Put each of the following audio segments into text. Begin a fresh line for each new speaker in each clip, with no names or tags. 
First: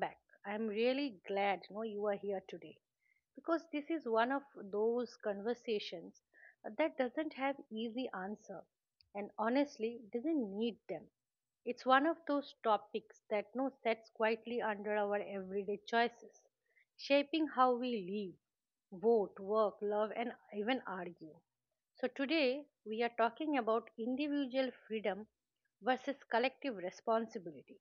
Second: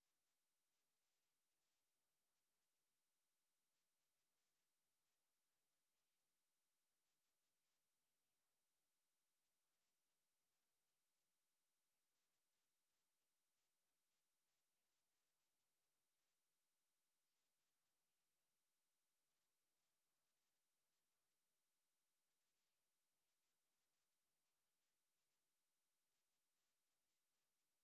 back. I'm really glad you are here today, because this is one of those conversations that doesn't have easy answer and honestly doesn't need them. It's one of those topics that no sets quietly under our everyday choices, shaping how we live, vote, work, love and even argue. So today we are talking about individual freedom versus collective responsibility,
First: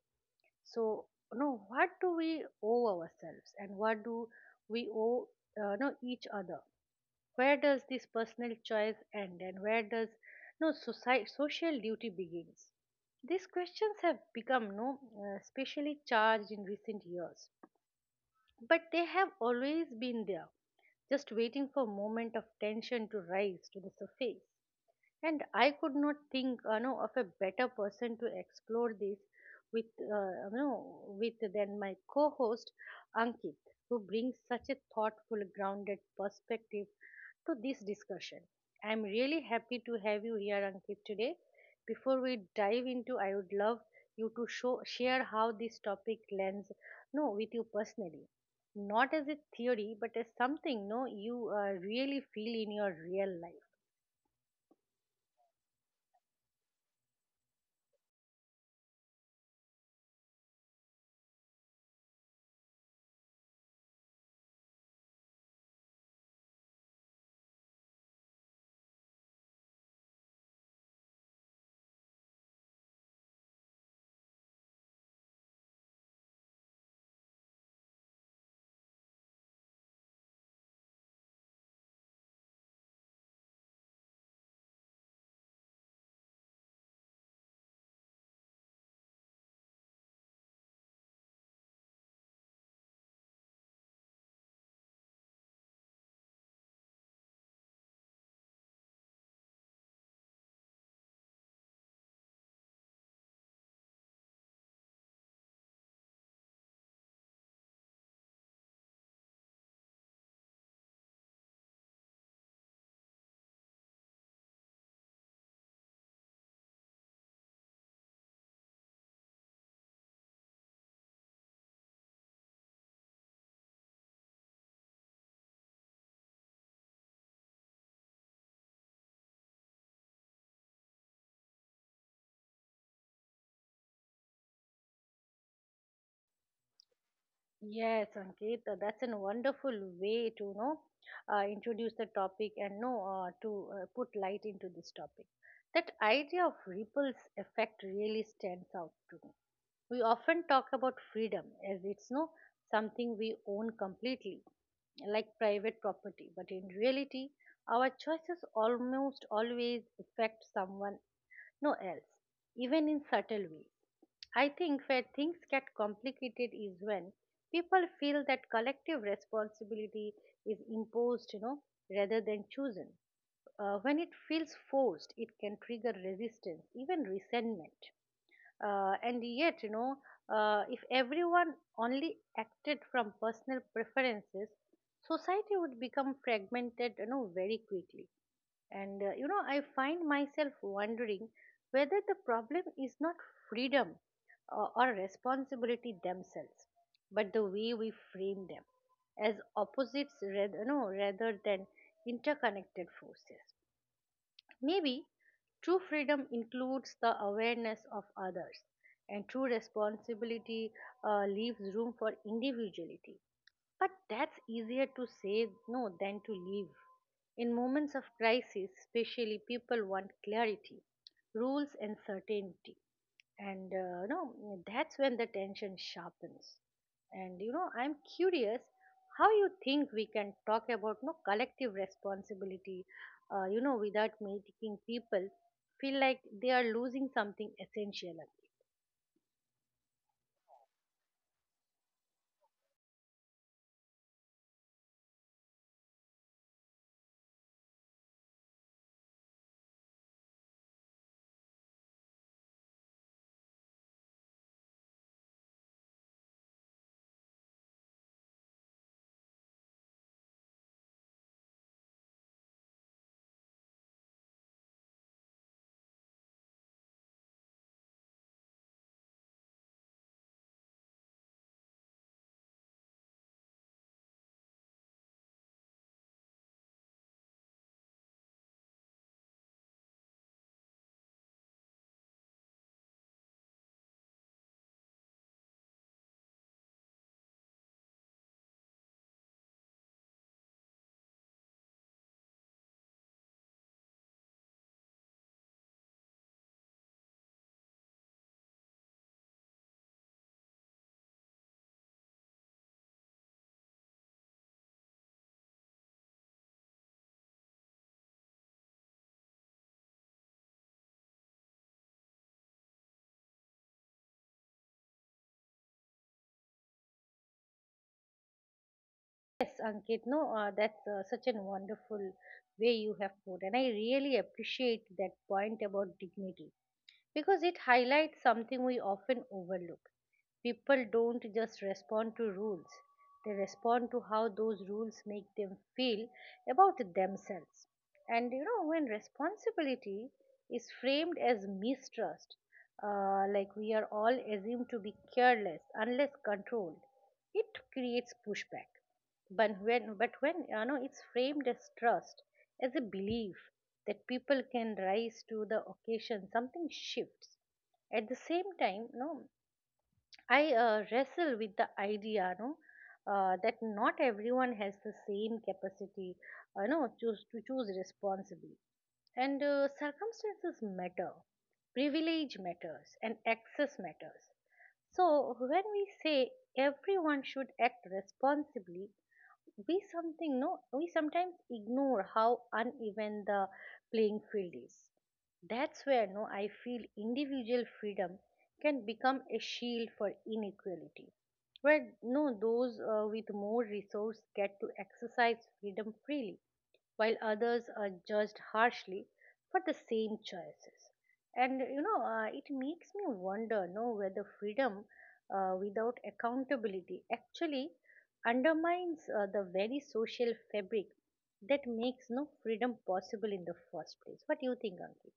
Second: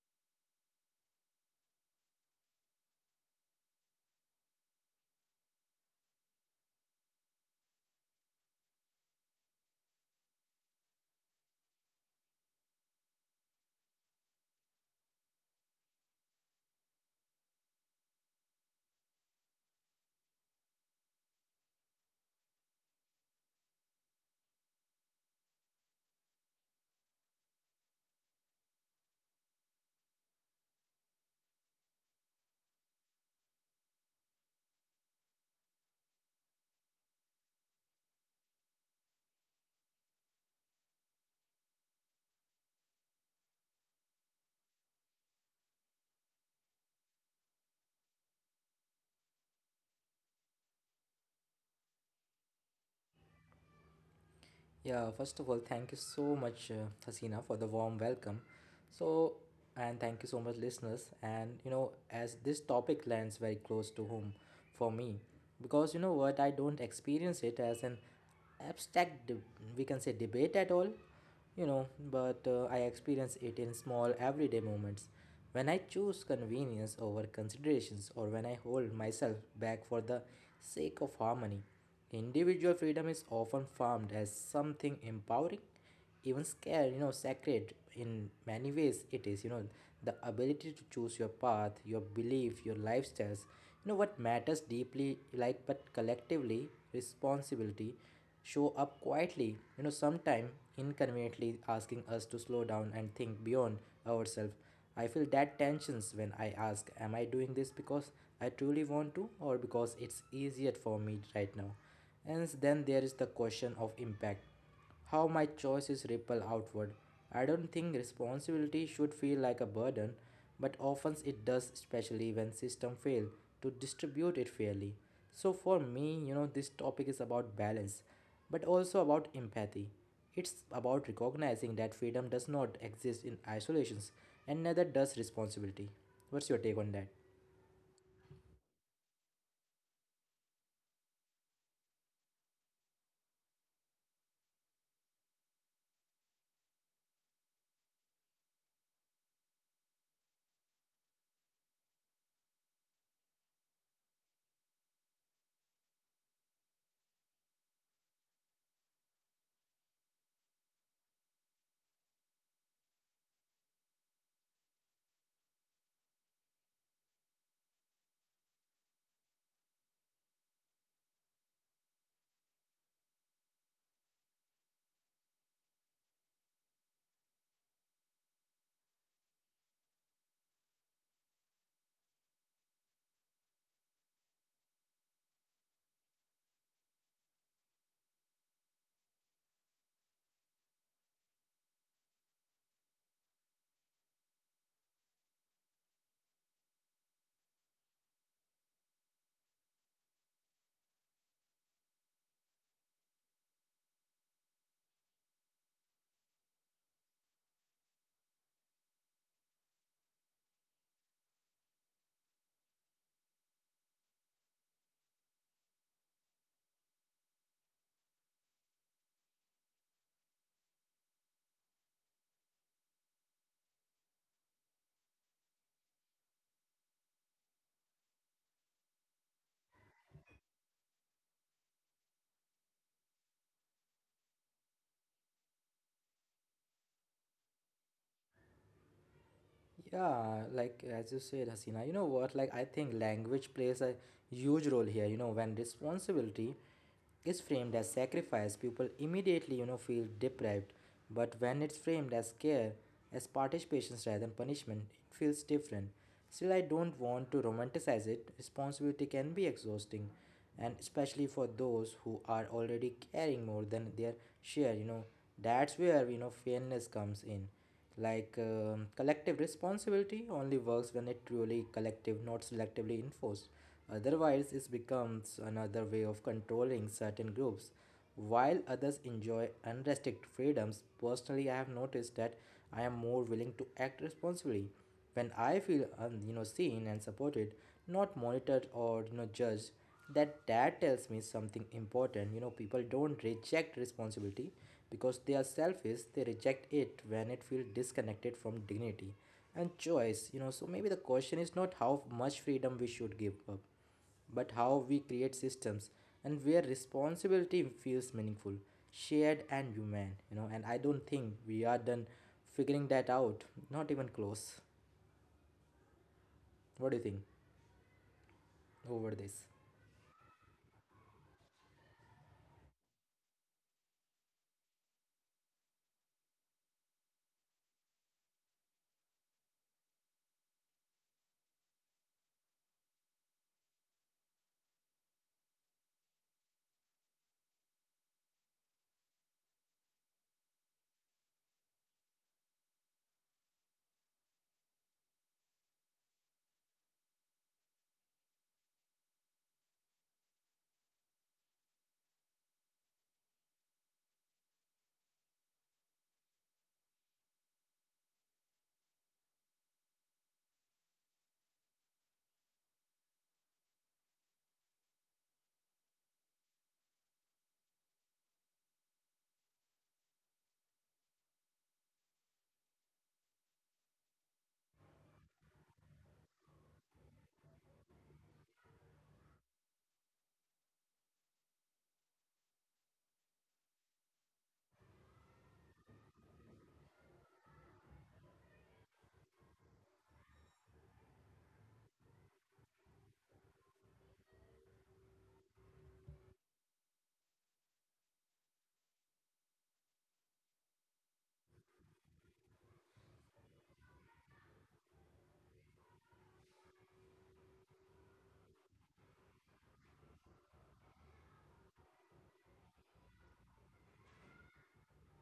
so no, what do we owe ourselves and what do we owe, no, each other? Where does this personal choice end and where does, no, society social duty begins? These questions have become, no, specially charged in recent years, but they have always been there, just waiting for a moment of tension to rise to the surface. And I could not think, of a better person to explore this with, with than my co-host Ankit, who brings such a thoughtful grounded perspective to this discussion. I'm really happy to have you here, Ankit, today. Before we dive into, I would love you to show share how this topic lands, no, with you personally, not as a theory but as something, no, you really feel in your real life.
Yeah, first of all, thank you so much, Hasina, for the warm welcome. So, and thank you so much, listeners. And as this topic lands very close to home for me, because I don't experience it as an abstract, de- we can say, debate at all you know, but I experience it in small everyday moments. When I choose convenience over considerations, or when I hold myself back for the sake of harmony, individual freedom is often formed as something empowering, even scared, sacred. In many ways, it is, the ability to choose your path, your belief, your lifestyles, what matters deeply, like, but collectively, responsibility show up quietly, sometimes inconveniently asking us to slow down and think beyond ourselves. I feel that tensions when I ask, am I doing this because I truly want to or because it's easier for me right now? And then there is the question of impact how my choices ripple outward. I don't think responsibility should feel like a burden, but often it does, especially when systems fail to distribute it fairly. So for me, this topic is about balance, but also about empathy. It's about recognizing that freedom does not exist in isolations and neither does responsibility. What's your take on that?
Yes, Ankita, that's a wonderful way to introduce the topic and know to put light into this topic. That idea of ripples effect really stands out to me. We often talk about freedom as it's no something we own completely, like private property, but in reality, our choices almost always affect someone, no, else, even in subtle ways. I think where things get complicated is when people feel that collective responsibility is imposed, rather than chosen. When it feels forced, it can trigger resistance, even resentment. And yet, if everyone only acted from personal preferences, society would become fragmented, very quickly. And I find myself wondering whether the problem is not freedom or responsibility themselves, but the way we frame them as opposites, rather, no, rather than interconnected forces. Maybe true freedom includes the awareness of others, and true responsibility leaves room for individuality. But that's easier to say, no, than to leave. In moments of crisis, especially, people want clarity, rules, and certainty, and that's when the tension sharpens. And I'm curious how you think we can talk about, no, collective responsibility without making people feel like they are losing something essential.
Yeah, like as you said, Hasina, you know what? Like, I think language plays a huge role here. When responsibility is framed as sacrifice, people immediately, feel deprived. But when it's framed as care, as participation rather than punishment, it feels different. Still, I don't want to romanticize it. Responsibility can be exhausting, and especially for those who are already caring more than their share, that's where, fairness comes in like collective responsibility only works when it truly collective, not selectively enforced. Otherwise, it becomes another way of controlling certain groups. While others enjoy unrestricted freedoms, personally, I have noticed that I am more willing to act responsibly when I feel seen and supported, not monitored or judged. That tells me something important. People don't reject responsibility because they are selfish. They reject it when it feels disconnected from dignity and choice. So maybe the question is not how much freedom we should give up, but how we create systems and where responsibility feels meaningful, shared, and human. And I don't think we are done figuring that out, not even close. What do you think over this?
Yes, Ankit, no, that's such an wonderful way you have put and I really appreciate that point about dignity, because it highlights something we often overlook. People don't just respond to rules, they respond to how those rules make them feel about themselves. And when responsibility is framed as mistrust, like we are all assumed to be careless unless controlled, it creates pushback. But when it's framed as trust, as a belief that people can rise to the occasion, something shifts. At the same time, no, I wrestle with the idea, no, that not everyone has the same capacity, no, choose to choose responsibly, and circumstances matter, privilege matters, and access matters. So when we say everyone should act responsibly, we something no we sometimes ignore how uneven the playing field is. That's where, no, I feel individual freedom can become a shield for inequality, where, no, those with more resource get to exercise freedom freely while others are judged harshly for the same choices. And it makes me wonder, no, whether freedom without accountability actually undermines the very social fabric that makes, no, freedom possible in the first place. What do you think, Ankit?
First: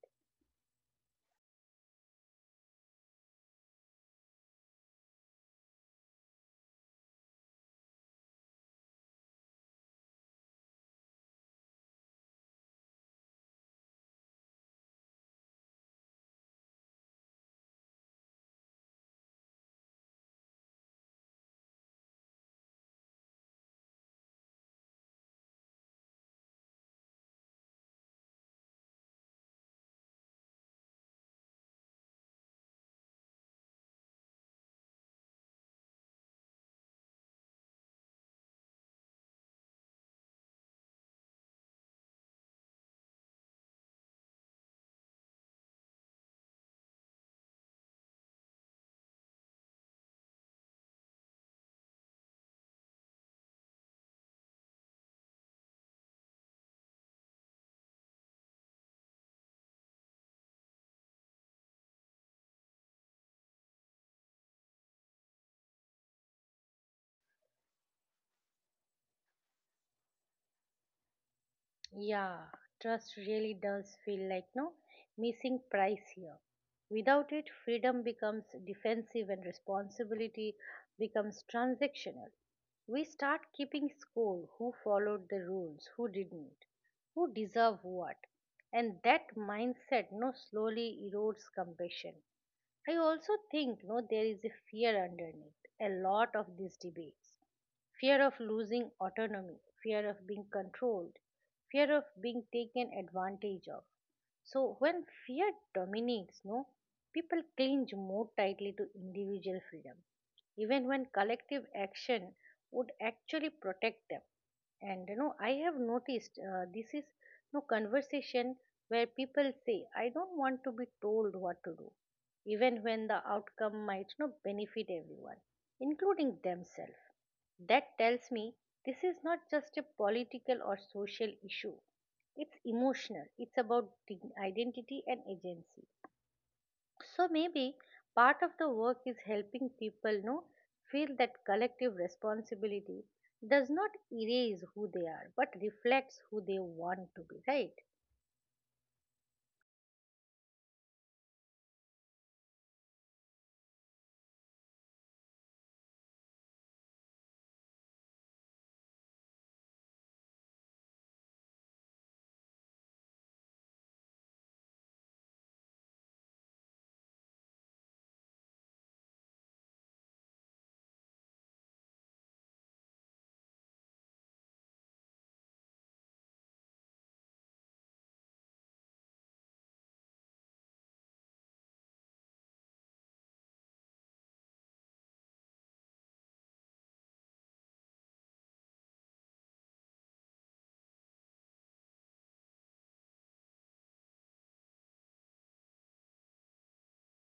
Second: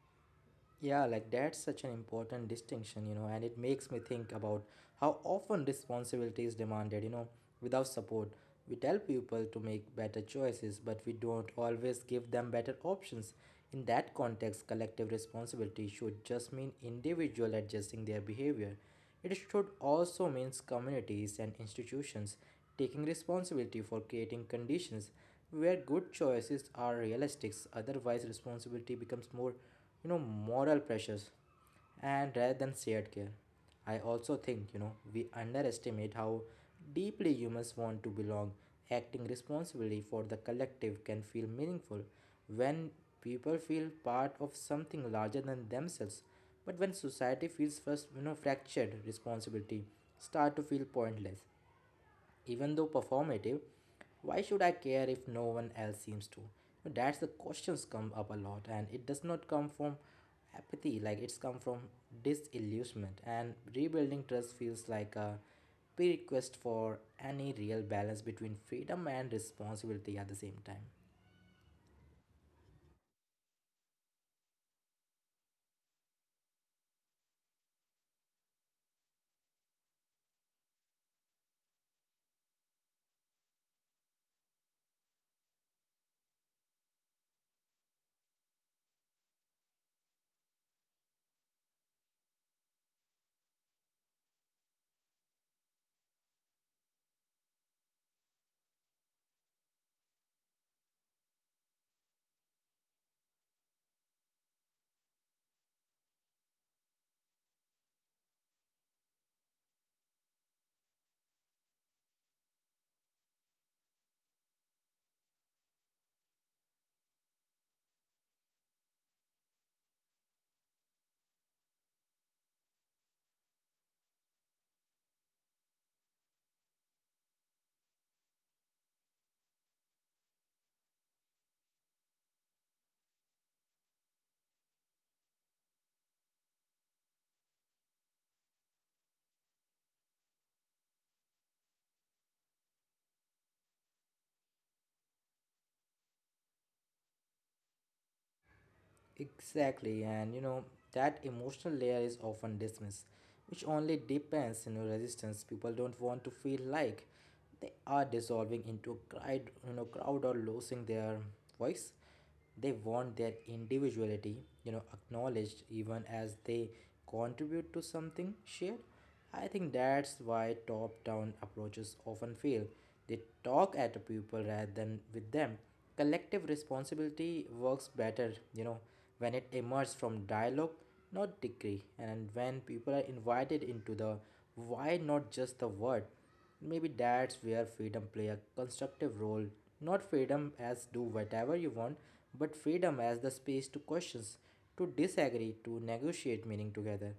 Yeah, like that's such an important distinction, and it makes me think about how often responsibility is demanded, without support. We tell people to make better choices, but we don't always give them better options. In that context, collective responsibility should just mean individual adjusting their behavior. It should also mean communities and institutions taking responsibility for creating conditions where good choices are realistic. Otherwise, responsibility becomes more moral pressures and rather than shared care. I also think we underestimate how deeply humans want to belong. Acting responsibly for the collective can feel meaningful when people feel part of something larger than themselves. But when society feels first, fractured, responsibility start to feel pointless, even though performative. Why should I care if no one else seems to? So that's the questions come up a lot and it does not come from apathy. Like it's come from disillusionment, and rebuilding trust feels like a prerequisite for any real balance between freedom and responsibility at the same time.
Yeah, trust really does feel like, no, missing price here. Without it, freedom becomes defensive and responsibility becomes transactional. We start keeping score, who followed the rules, who didn't, who deserve what. And that mindset, no, slowly erodes compassion. I also think, no, there is a fear underneath a lot of these debates, fear of losing autonomy, fear of being controlled, fear of being taken advantage of. So when fear dominates, no, people cling more tightly to individual freedom, even when collective action would actually protect them. And I have noticed this is, no, conversation where people say, "I don't want to be told what to do," even when the outcome might not benefit everyone, including themselves. That tells me this is not just a political or social issue. It's emotional. It's about the identity and agency. So maybe part of the work is helping people, know feel that collective responsibility does not erase who they are but reflects who they want to be, right?
Exactly, and that emotional layer is often dismissed, which only depends on your resistance. People don't want to feel like they are dissolving into a crowd, crowd or losing their voice. They want their individuality, acknowledged even as they contribute to something shared. I think that's why top down approaches often fail. They talk at the people rather than with them. Collective responsibility works better, when it emerges from dialogue, not decree, and when people are invited into the why, not just the word. Maybe that's where freedom play a constructive role. Not freedom as do whatever you want, but freedom as the space to questions, to disagree, to negotiate meaning together.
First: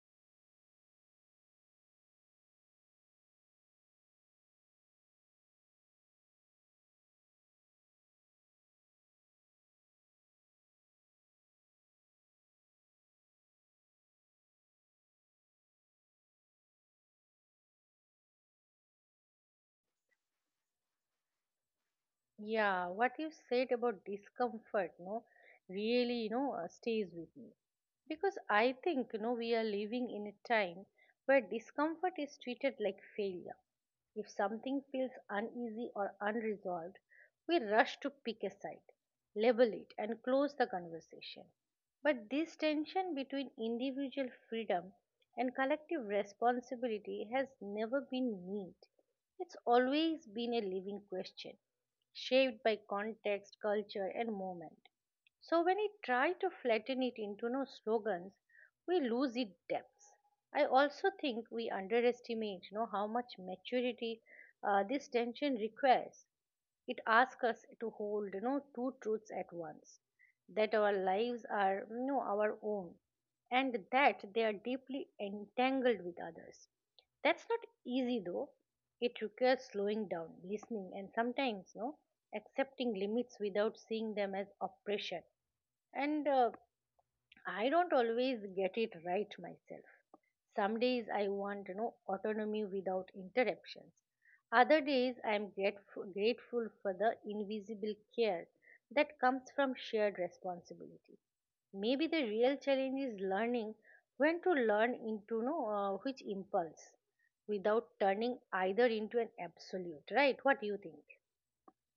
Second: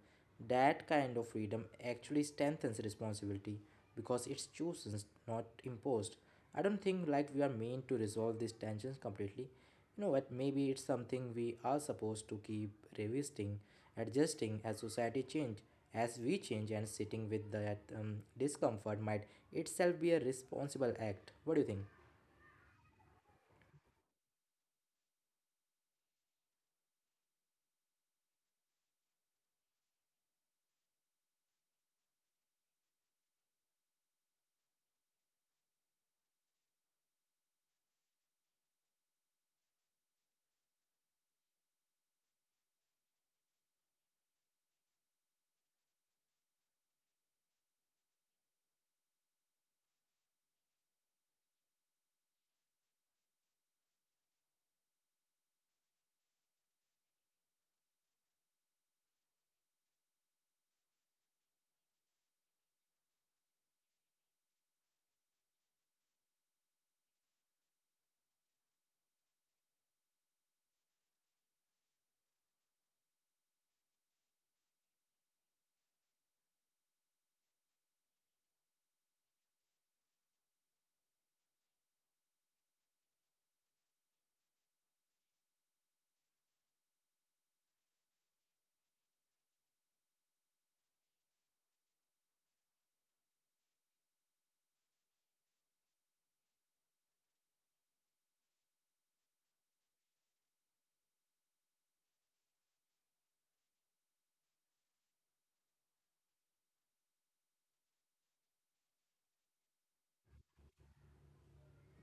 That kind of freedom actually strengthens responsibility because it's chosen, not imposed. I don't think like we are meant to resolve these tensions completely. You know what? Maybe it's something we are supposed to keep revisiting, adjusting as society change, as we change, and sitting with that discomfort might itself be a responsible act. What do you think?
Yeah, what you said about discomfort, no, really, stays with me. Because I think, we are living in a time where discomfort is treated like failure. If something feels uneasy or unresolved, we rush to pick a side, label it, and close the conversation. But this tension between individual freedom and collective responsibility has never been neat. It's always been a living question, shaped by context, culture, and moment. So when I try to flatten it into, no, slogans, we lose its depth. I also think we underestimate, how much maturity this tension requires. It asks us to hold, two truths at once: that our lives are, our own, and that they are deeply entangled with others. That's not easy though. It requires slowing down, listening, and sometimes, accepting limits without seeing them as oppression. And I don't always get it right myself. Some days I want, autonomy without interruptions. Other days I am grateful for the invisible care that comes from shared responsibility. Maybe the real challenge is learning when to learn into, no, which impulse without turning either into an absolute, right? What do you think?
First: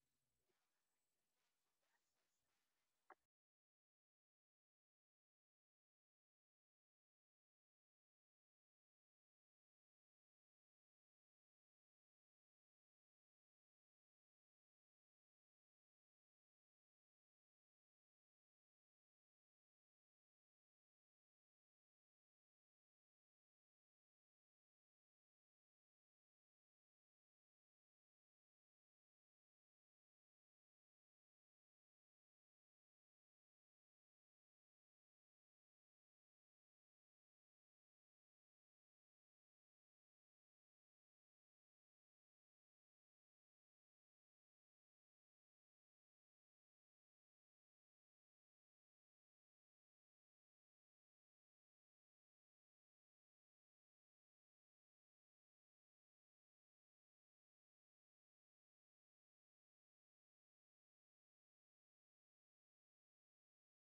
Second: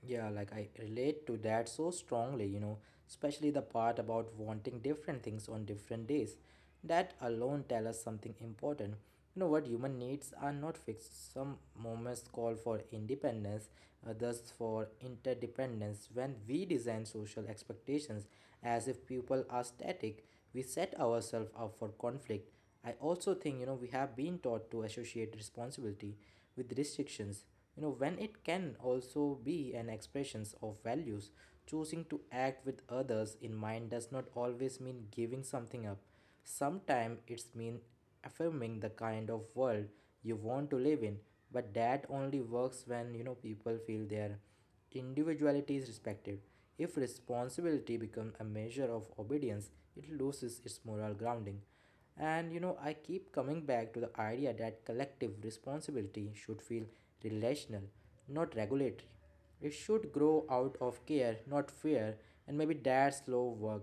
Yeah, like I relate to that so strongly, especially the part about wanting different things on different days. That alone tell us something important. You know what human needs are not fixed. Some moments call for independence, others for interdependence. When we design social expectations as if people are static, we set ourselves up for conflict. I also think, we have been taught to associate responsibility with restrictions, when it can also be an expression of values. Choosing to act with others in mind does not always mean giving something up. Sometimes it's mean affirming the kind of world you want to live in, but that only works when, people feel their individuality is respected. If responsibility becomes a measure of obedience, it loses its moral grounding. And I keep coming back to the idea that collective responsibility should feel relational, not regulatory. It should grow out of care, not fear, and maybe that slow work.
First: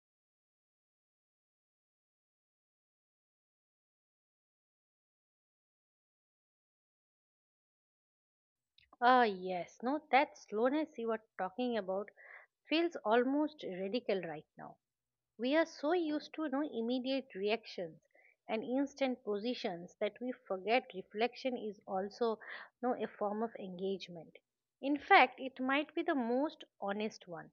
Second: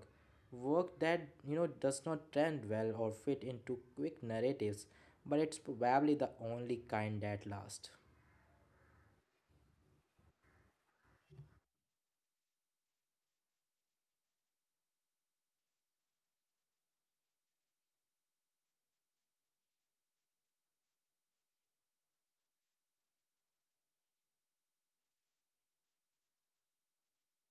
Work that, does not trend well or fit into quick narratives, but it's probably the only kind that lasts.
Ah, yes, no, that slowness you are talking about feels almost radical right now. We are so used to, immediate reactions and instant positions that we forget reflection is also, a form of engagement. In fact, it might be the most honest one.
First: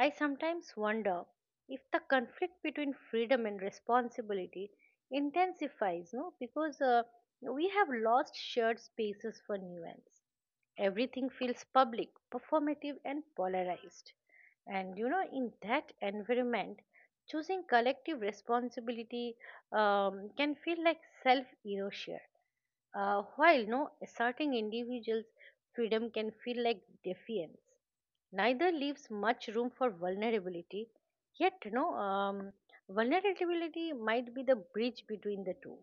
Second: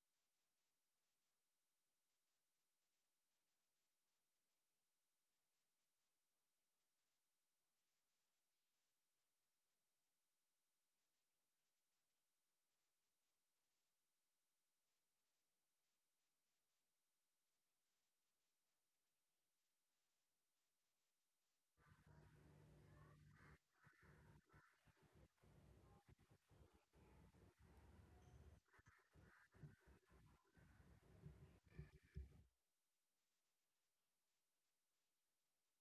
I sometimes wonder if the conflict between freedom and responsibility intensifies, no, because we have lost shared spaces for nuance. Everything feels public, performative, and polarized. And in that environment, choosing collective responsibility can feel like self erosion. While no asserting individuals' freedom can feel like defiance, neither leaves much room for vulnerability. Yet, no vulnerability might be the bridge between the two.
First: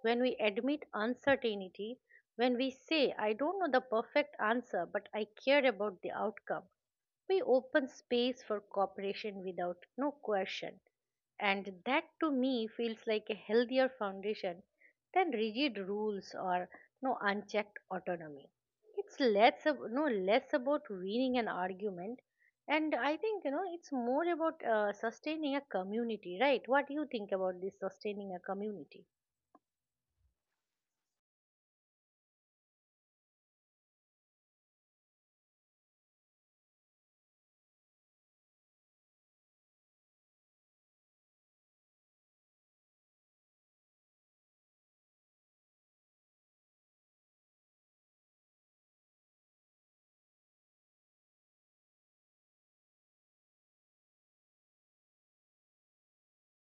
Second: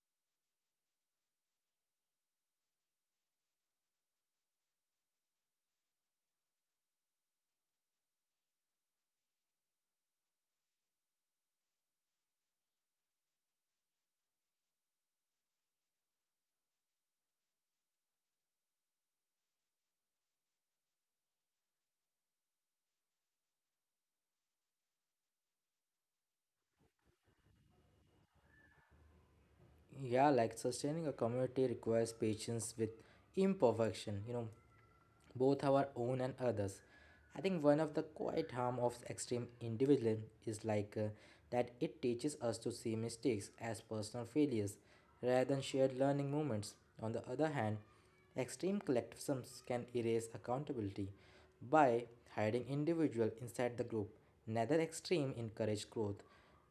When we admit uncertainty, when we say, "I don't know the perfect answer, but I care about the outcome," we open space for cooperation without, no, coercion, and that to me feels like a healthier foundation than rigid rules or, no, unchecked autonomy. It's less ab- no less about winning an argument, and I think it's more about sustaining a community, right? What do you think about this sustaining a community?
Yeah, like sustaining a community requires patience with imperfection, both our own and others. I think one of the quite harm of extreme individualism is like that it teaches us to see mistakes as personal failures rather than shared learning moments. On the other hand, extreme collectivisms can erase accountability by hiding individual inside the group. Neither extreme encourage growth.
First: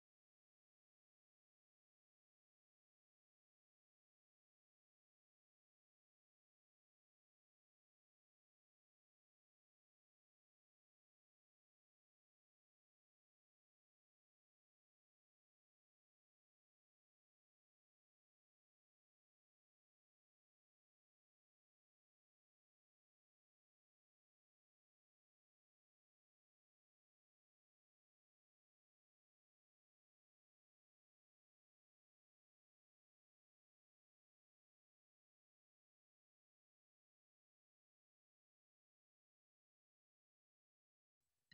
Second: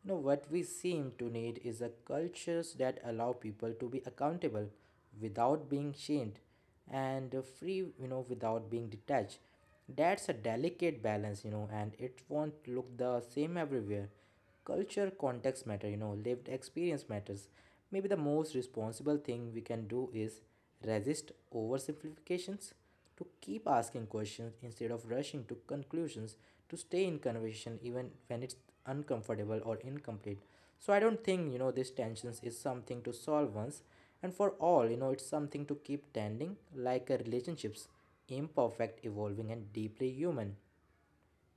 What we seem to need is a cultures that allow people to be accountable without being shamed and free, without being detached. That's a delicate balance, and it won't look the same everywhere. Culture context matter. Lived experience matters. Maybe the most responsible thing we can do is resist oversimplifications, to keep asking questions instead of rushing to conclusions, to stay in conversation even when it's uncomfortable or incomplete. So I don't think these tensions is something to solve once and for all. It's something to keep tending like a relationships, imperfect, evolving, and deeply human.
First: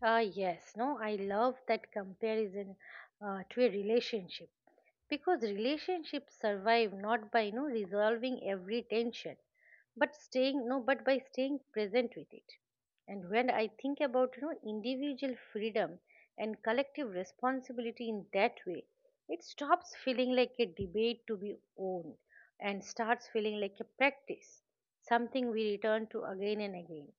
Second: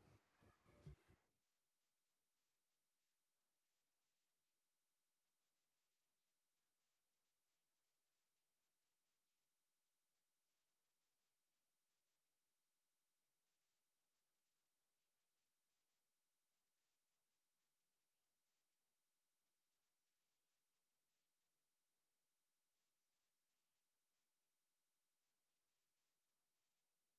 Ah, yes, no, I love that comparison to a relationship, because relationships survive not by, no, resolving every tension, but by staying present with it. And when I think about, individual freedom and collective responsibility in that way, it stops feeling like a debate to be owned and starts feeling like a practice, something we return to again and again.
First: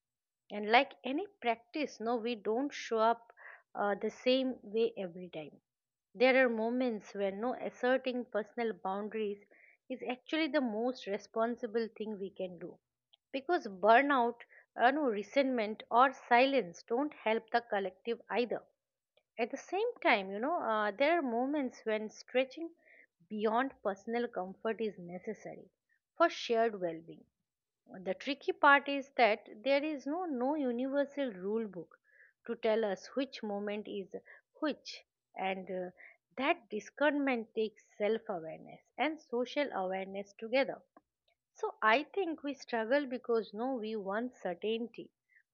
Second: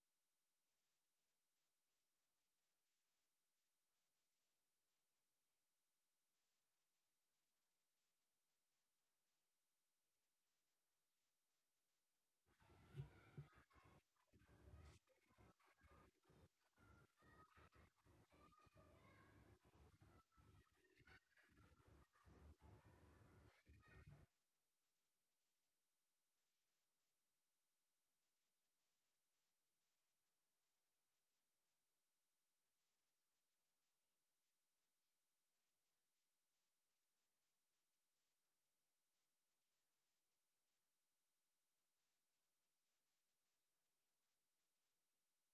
And like any practice, no, we don't show up the same way every time. There are moments where, no, asserting personal boundaries is actually the most responsible thing we can do, because burnout, no, resentment, or silence don't help the collective either. At the same time, there are moments when stretching beyond personal comfort is necessary for shared well being. The tricky part is that there is no universal rule book to tell us which moment is which, and that discernment takes self-awareness and social awareness together. So I think we struggle because, no, we want certainty,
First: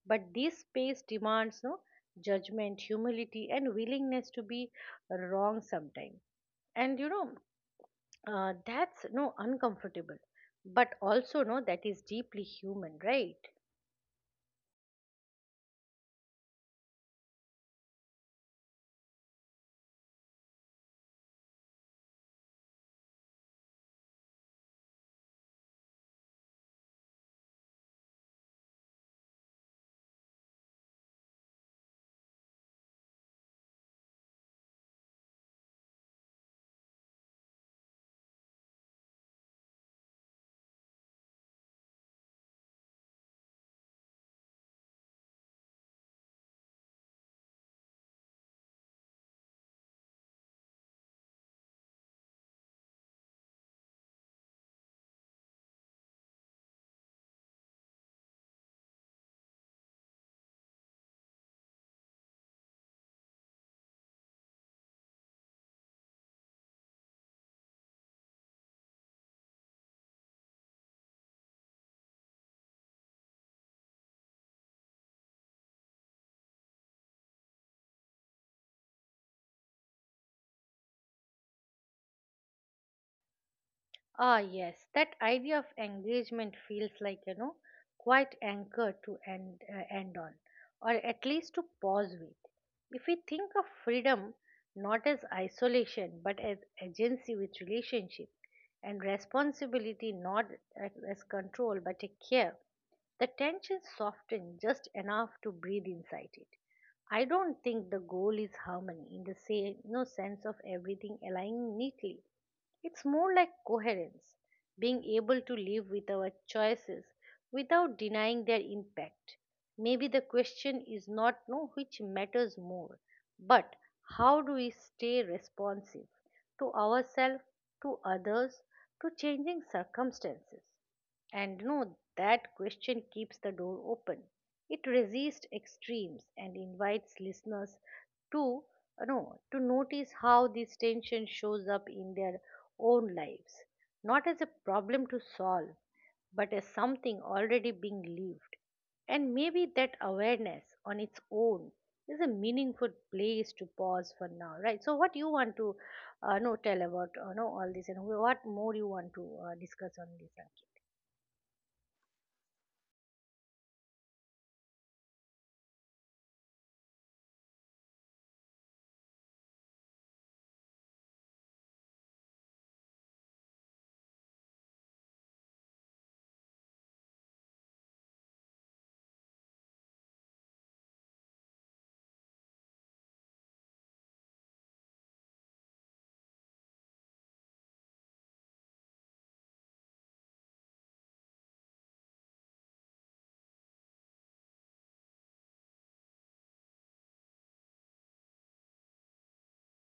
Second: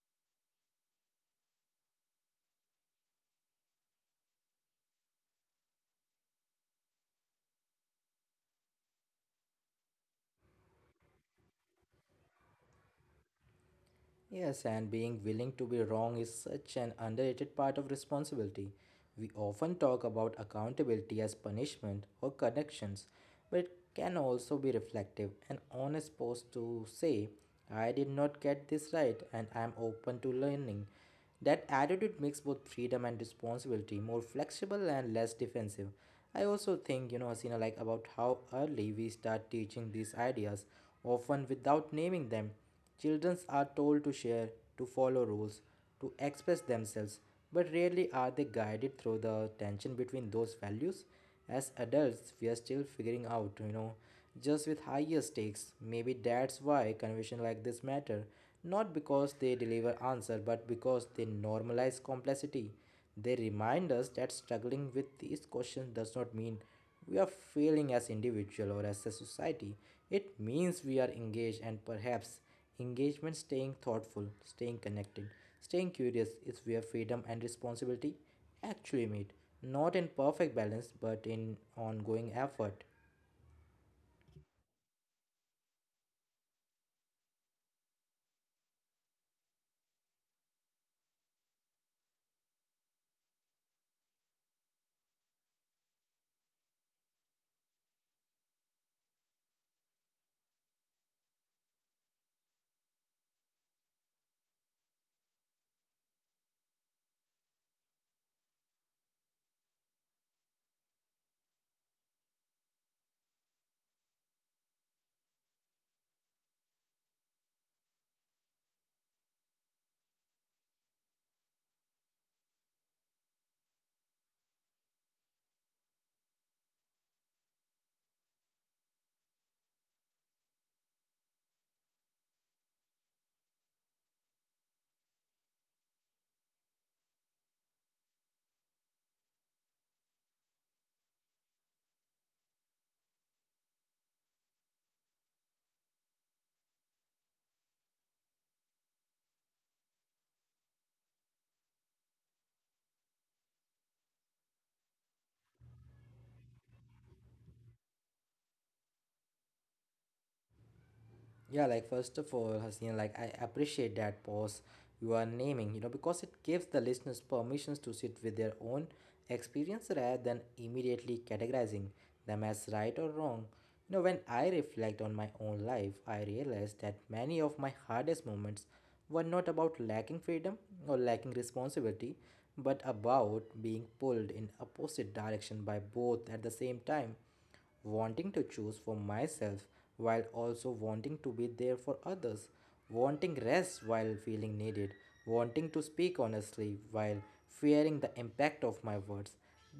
but this space demands, no, judgment, humility, and willingness to be wrong sometimes. And that's, no, uncomfortable, but also, no, that is deeply human, right?
Yes, and being willing to be wrong is such an underrated part of responsibility. We often talk about accountability as punishment or connections, but it can also be reflective. An honest pose to say, I did not get this right and I am open to learning. That attitude makes both freedom and responsibility more flexible and less defensive. I also think, Hasina, like about how early we start teaching these ideas, often without naming them. Children are told to share, to follow rules, to express themselves, but rarely are they guided through the tension between those values. As adults, we are still figuring out, just with higher stakes. Maybe that's why conversations like this matter, not because they deliver answer, but because they normalize complexity. They remind us that struggling with these questions does not mean we are failing as individual or as a society. It means we are engaged and perhaps engagement, staying thoughtful, staying connected, staying curious is where freedom and responsibility actually meet. Not in perfect balance, but in ongoing effort.
Ah, yes, that idea of engagement feels like, quite anchor to end on, or at least to pause with. If we think of freedom not as isolation but as agency with relationship, and responsibility not as control but a care, the tension softens just enough to breathe inside it. I don't think the goal is harmony in the same, no, sense of everything aligning neatly. It's more like coherence, being able to live with our choices without denying their impact. Maybe the question is not no which matters more, but how do we stay responsive to ourselves, to others, to changing circumstances? And no, that question keeps the door open. It resists extremes and invites listeners to no to notice how this tension shows up in their own lives, not as a problem to solve, but as something already being lived. And maybe that awareness on its own is a meaningful place to pause for now, right? So, what you want to know, tell about know all this, and what more you want to discuss on this? Ankit?
Yeah, like first of all, Hasina, like I appreciate that pause you are naming, because it gives the listeners permissions to sit with their own experience rather than immediately categorizing them as right or wrong. When I reflect on my own life, I realize that many of my hardest moments were not about lacking freedom or lacking responsibility, but about being pulled in opposite direction by both at the same time, wanting to choose for myself while also wanting to be there for others, wanting rest while feeling needed, wanting to speak honestly while fearing the impact of my words.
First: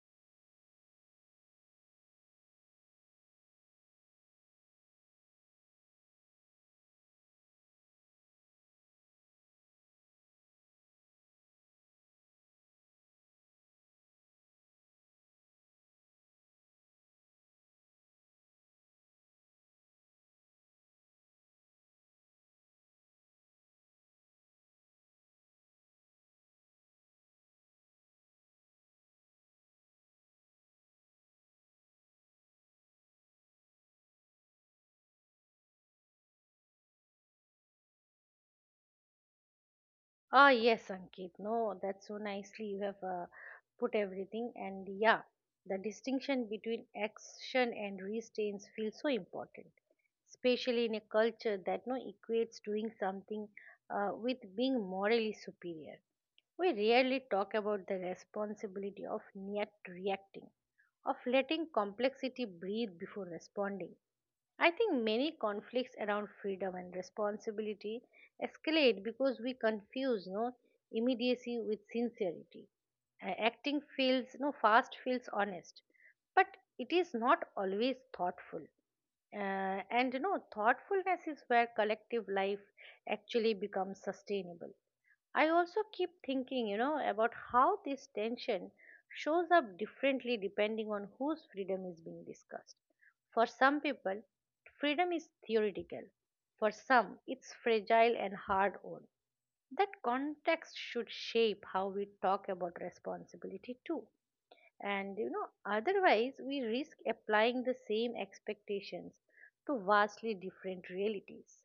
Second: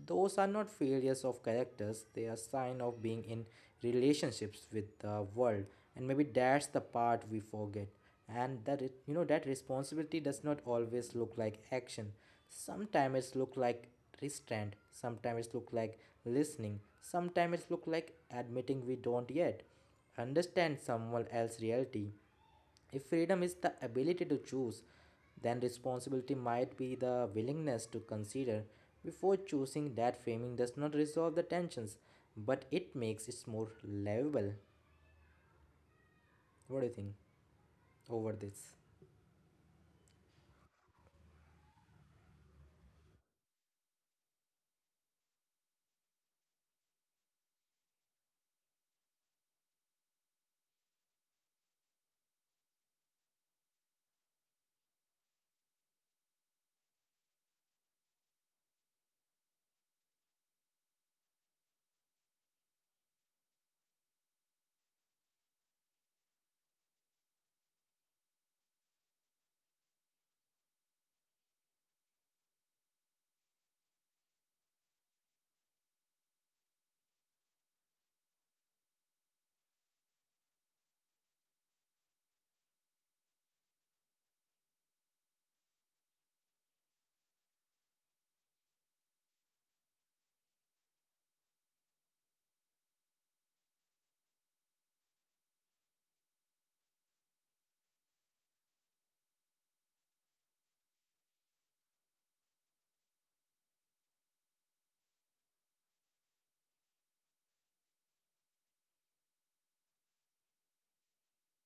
Those are not failures of characters, they are sign of being in relationships with the world, and maybe that's the part we forget. And that it, you know that responsibility does not always look like action. Sometimes it's look like restraint, sometimes it's look like listening, sometimes it's look like admitting we don't yet understand someone else's reality. If freedom is the ability to choose, then responsibility might be the willingness to consider before choosing. That framing does not resolve the tensions, but it makes it more livable. What do you think over this?
Ah, yes, Ankit. No, that's so nicely you have put everything. And yeah, the distinction between action and restraints feels so important, especially in a culture that no equates doing something with being morally superior. We rarely talk about the responsibility of not reacting, of letting complexity breathe before responding. I think many conflicts around freedom and responsibility escalate because we confuse no immediacy with sincerity. Acting feels no fast, feels honest, but it is not always thoughtful. And you know, thoughtfulness is where collective life actually becomes sustainable. I also keep thinking, you know, about how this tension shows up differently depending on whose freedom is being discussed. For some people, freedom is theoretical. For some, it's fragile and hard-won. That context should shape how we talk about responsibility too, and you know, otherwise we risk applying the same expectations to vastly different realities.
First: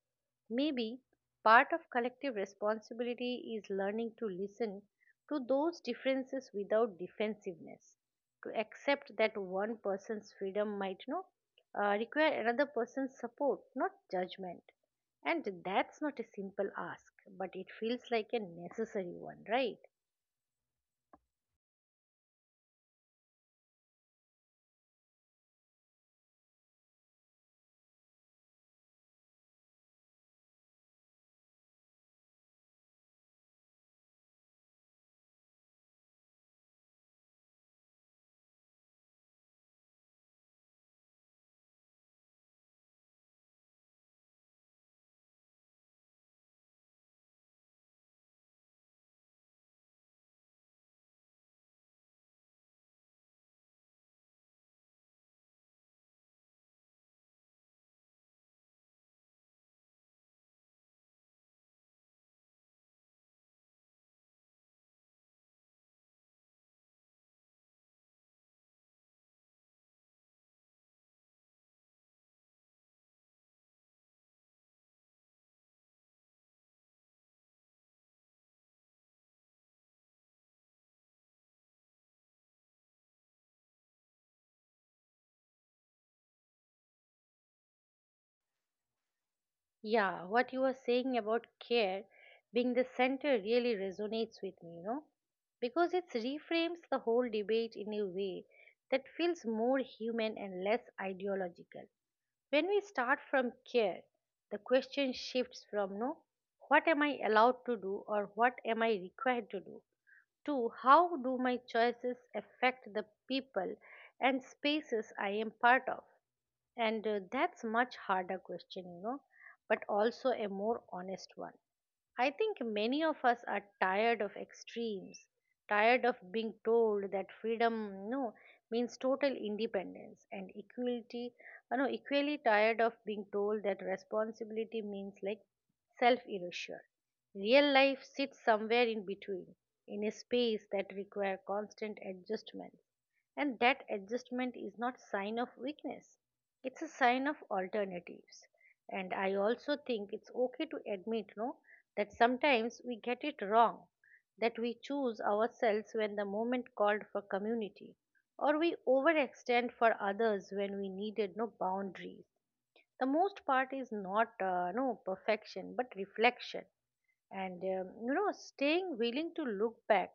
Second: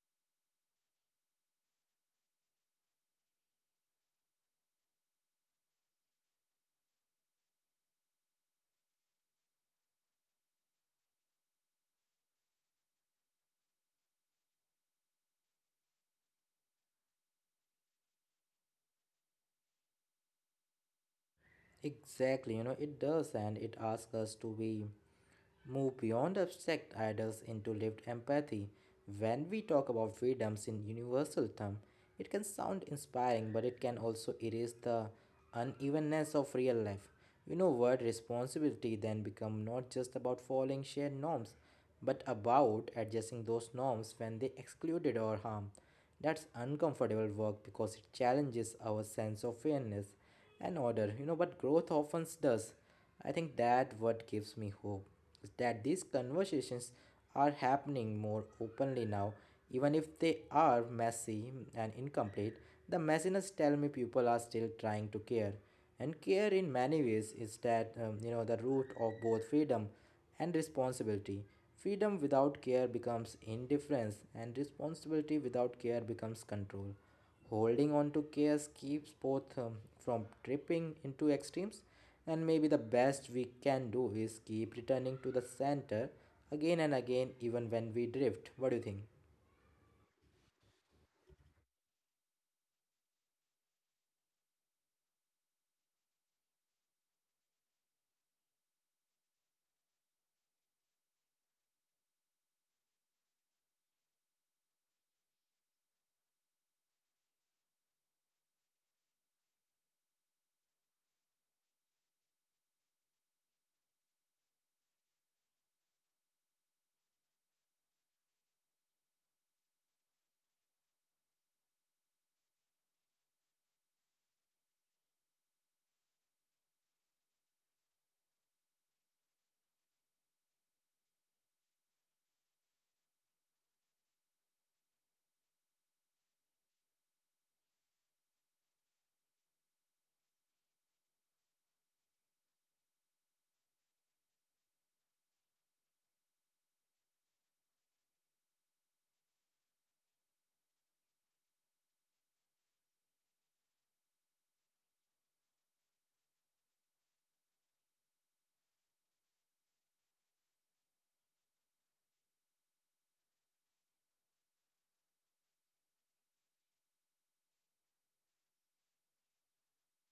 Maybe part of collective responsibility is learning to listen to those differences without defensiveness, to accept that one person's freedom might, you know, require another person's support, not judgment, and that's not a simple ask, but it feels like a necessary one, right?
Exactly, you know, it does, and it asks us to be move beyond abstract ideas into lived empathy. When we talk about freedoms in universal terms, it can sound inspiring, but it can also erase the unevenness of real life. You know what? Responsibility then become not just about following shared norms, but about adjusting those norms when they excluded or harm. That's uncomfortable work because it challenges our sense of fairness and order, you know, but growth often does. I think that what gives me hope is that these conversations are happening more openly now, even if they are messy and incomplete. The messiness tell me people are still trying to care, and care in many ways is that you know, the root of both freedom and responsibility. Freedom without care becomes indifference, and responsibility without care becomes control. Holding on to chaos keeps both from tripping into extremes, and maybe the best we can do is keep returning to the center again and again, even when we drift. What do you think?
Yeah, what you were saying about care being the center really resonates with me, you know, because it reframes the whole debate in a way that feels more human and less ideological. When we start from care, the question shifts from no, what am I allowed to do or what am I required to do, to how do my choices affect the people and spaces I am part of. And that's much harder question, you know, but also a more honest one. I think many of us are tired of extremes, tired of being told that freedom, no, means total independence and equality. Know equally tired of being told that responsibility means like self-erasure. Real life sits somewhere in between, in a space that requires constant adjustment, and that adjustment is not sign of weakness, it's a sign of alternatives. And I also think it's okay to admit no that sometimes we get it wrong, that we choose ourselves when the moment called for community, or we overextend for others when we needed no boundaries the most. Part is not no perfection but reflection, and you know, staying willing to look back,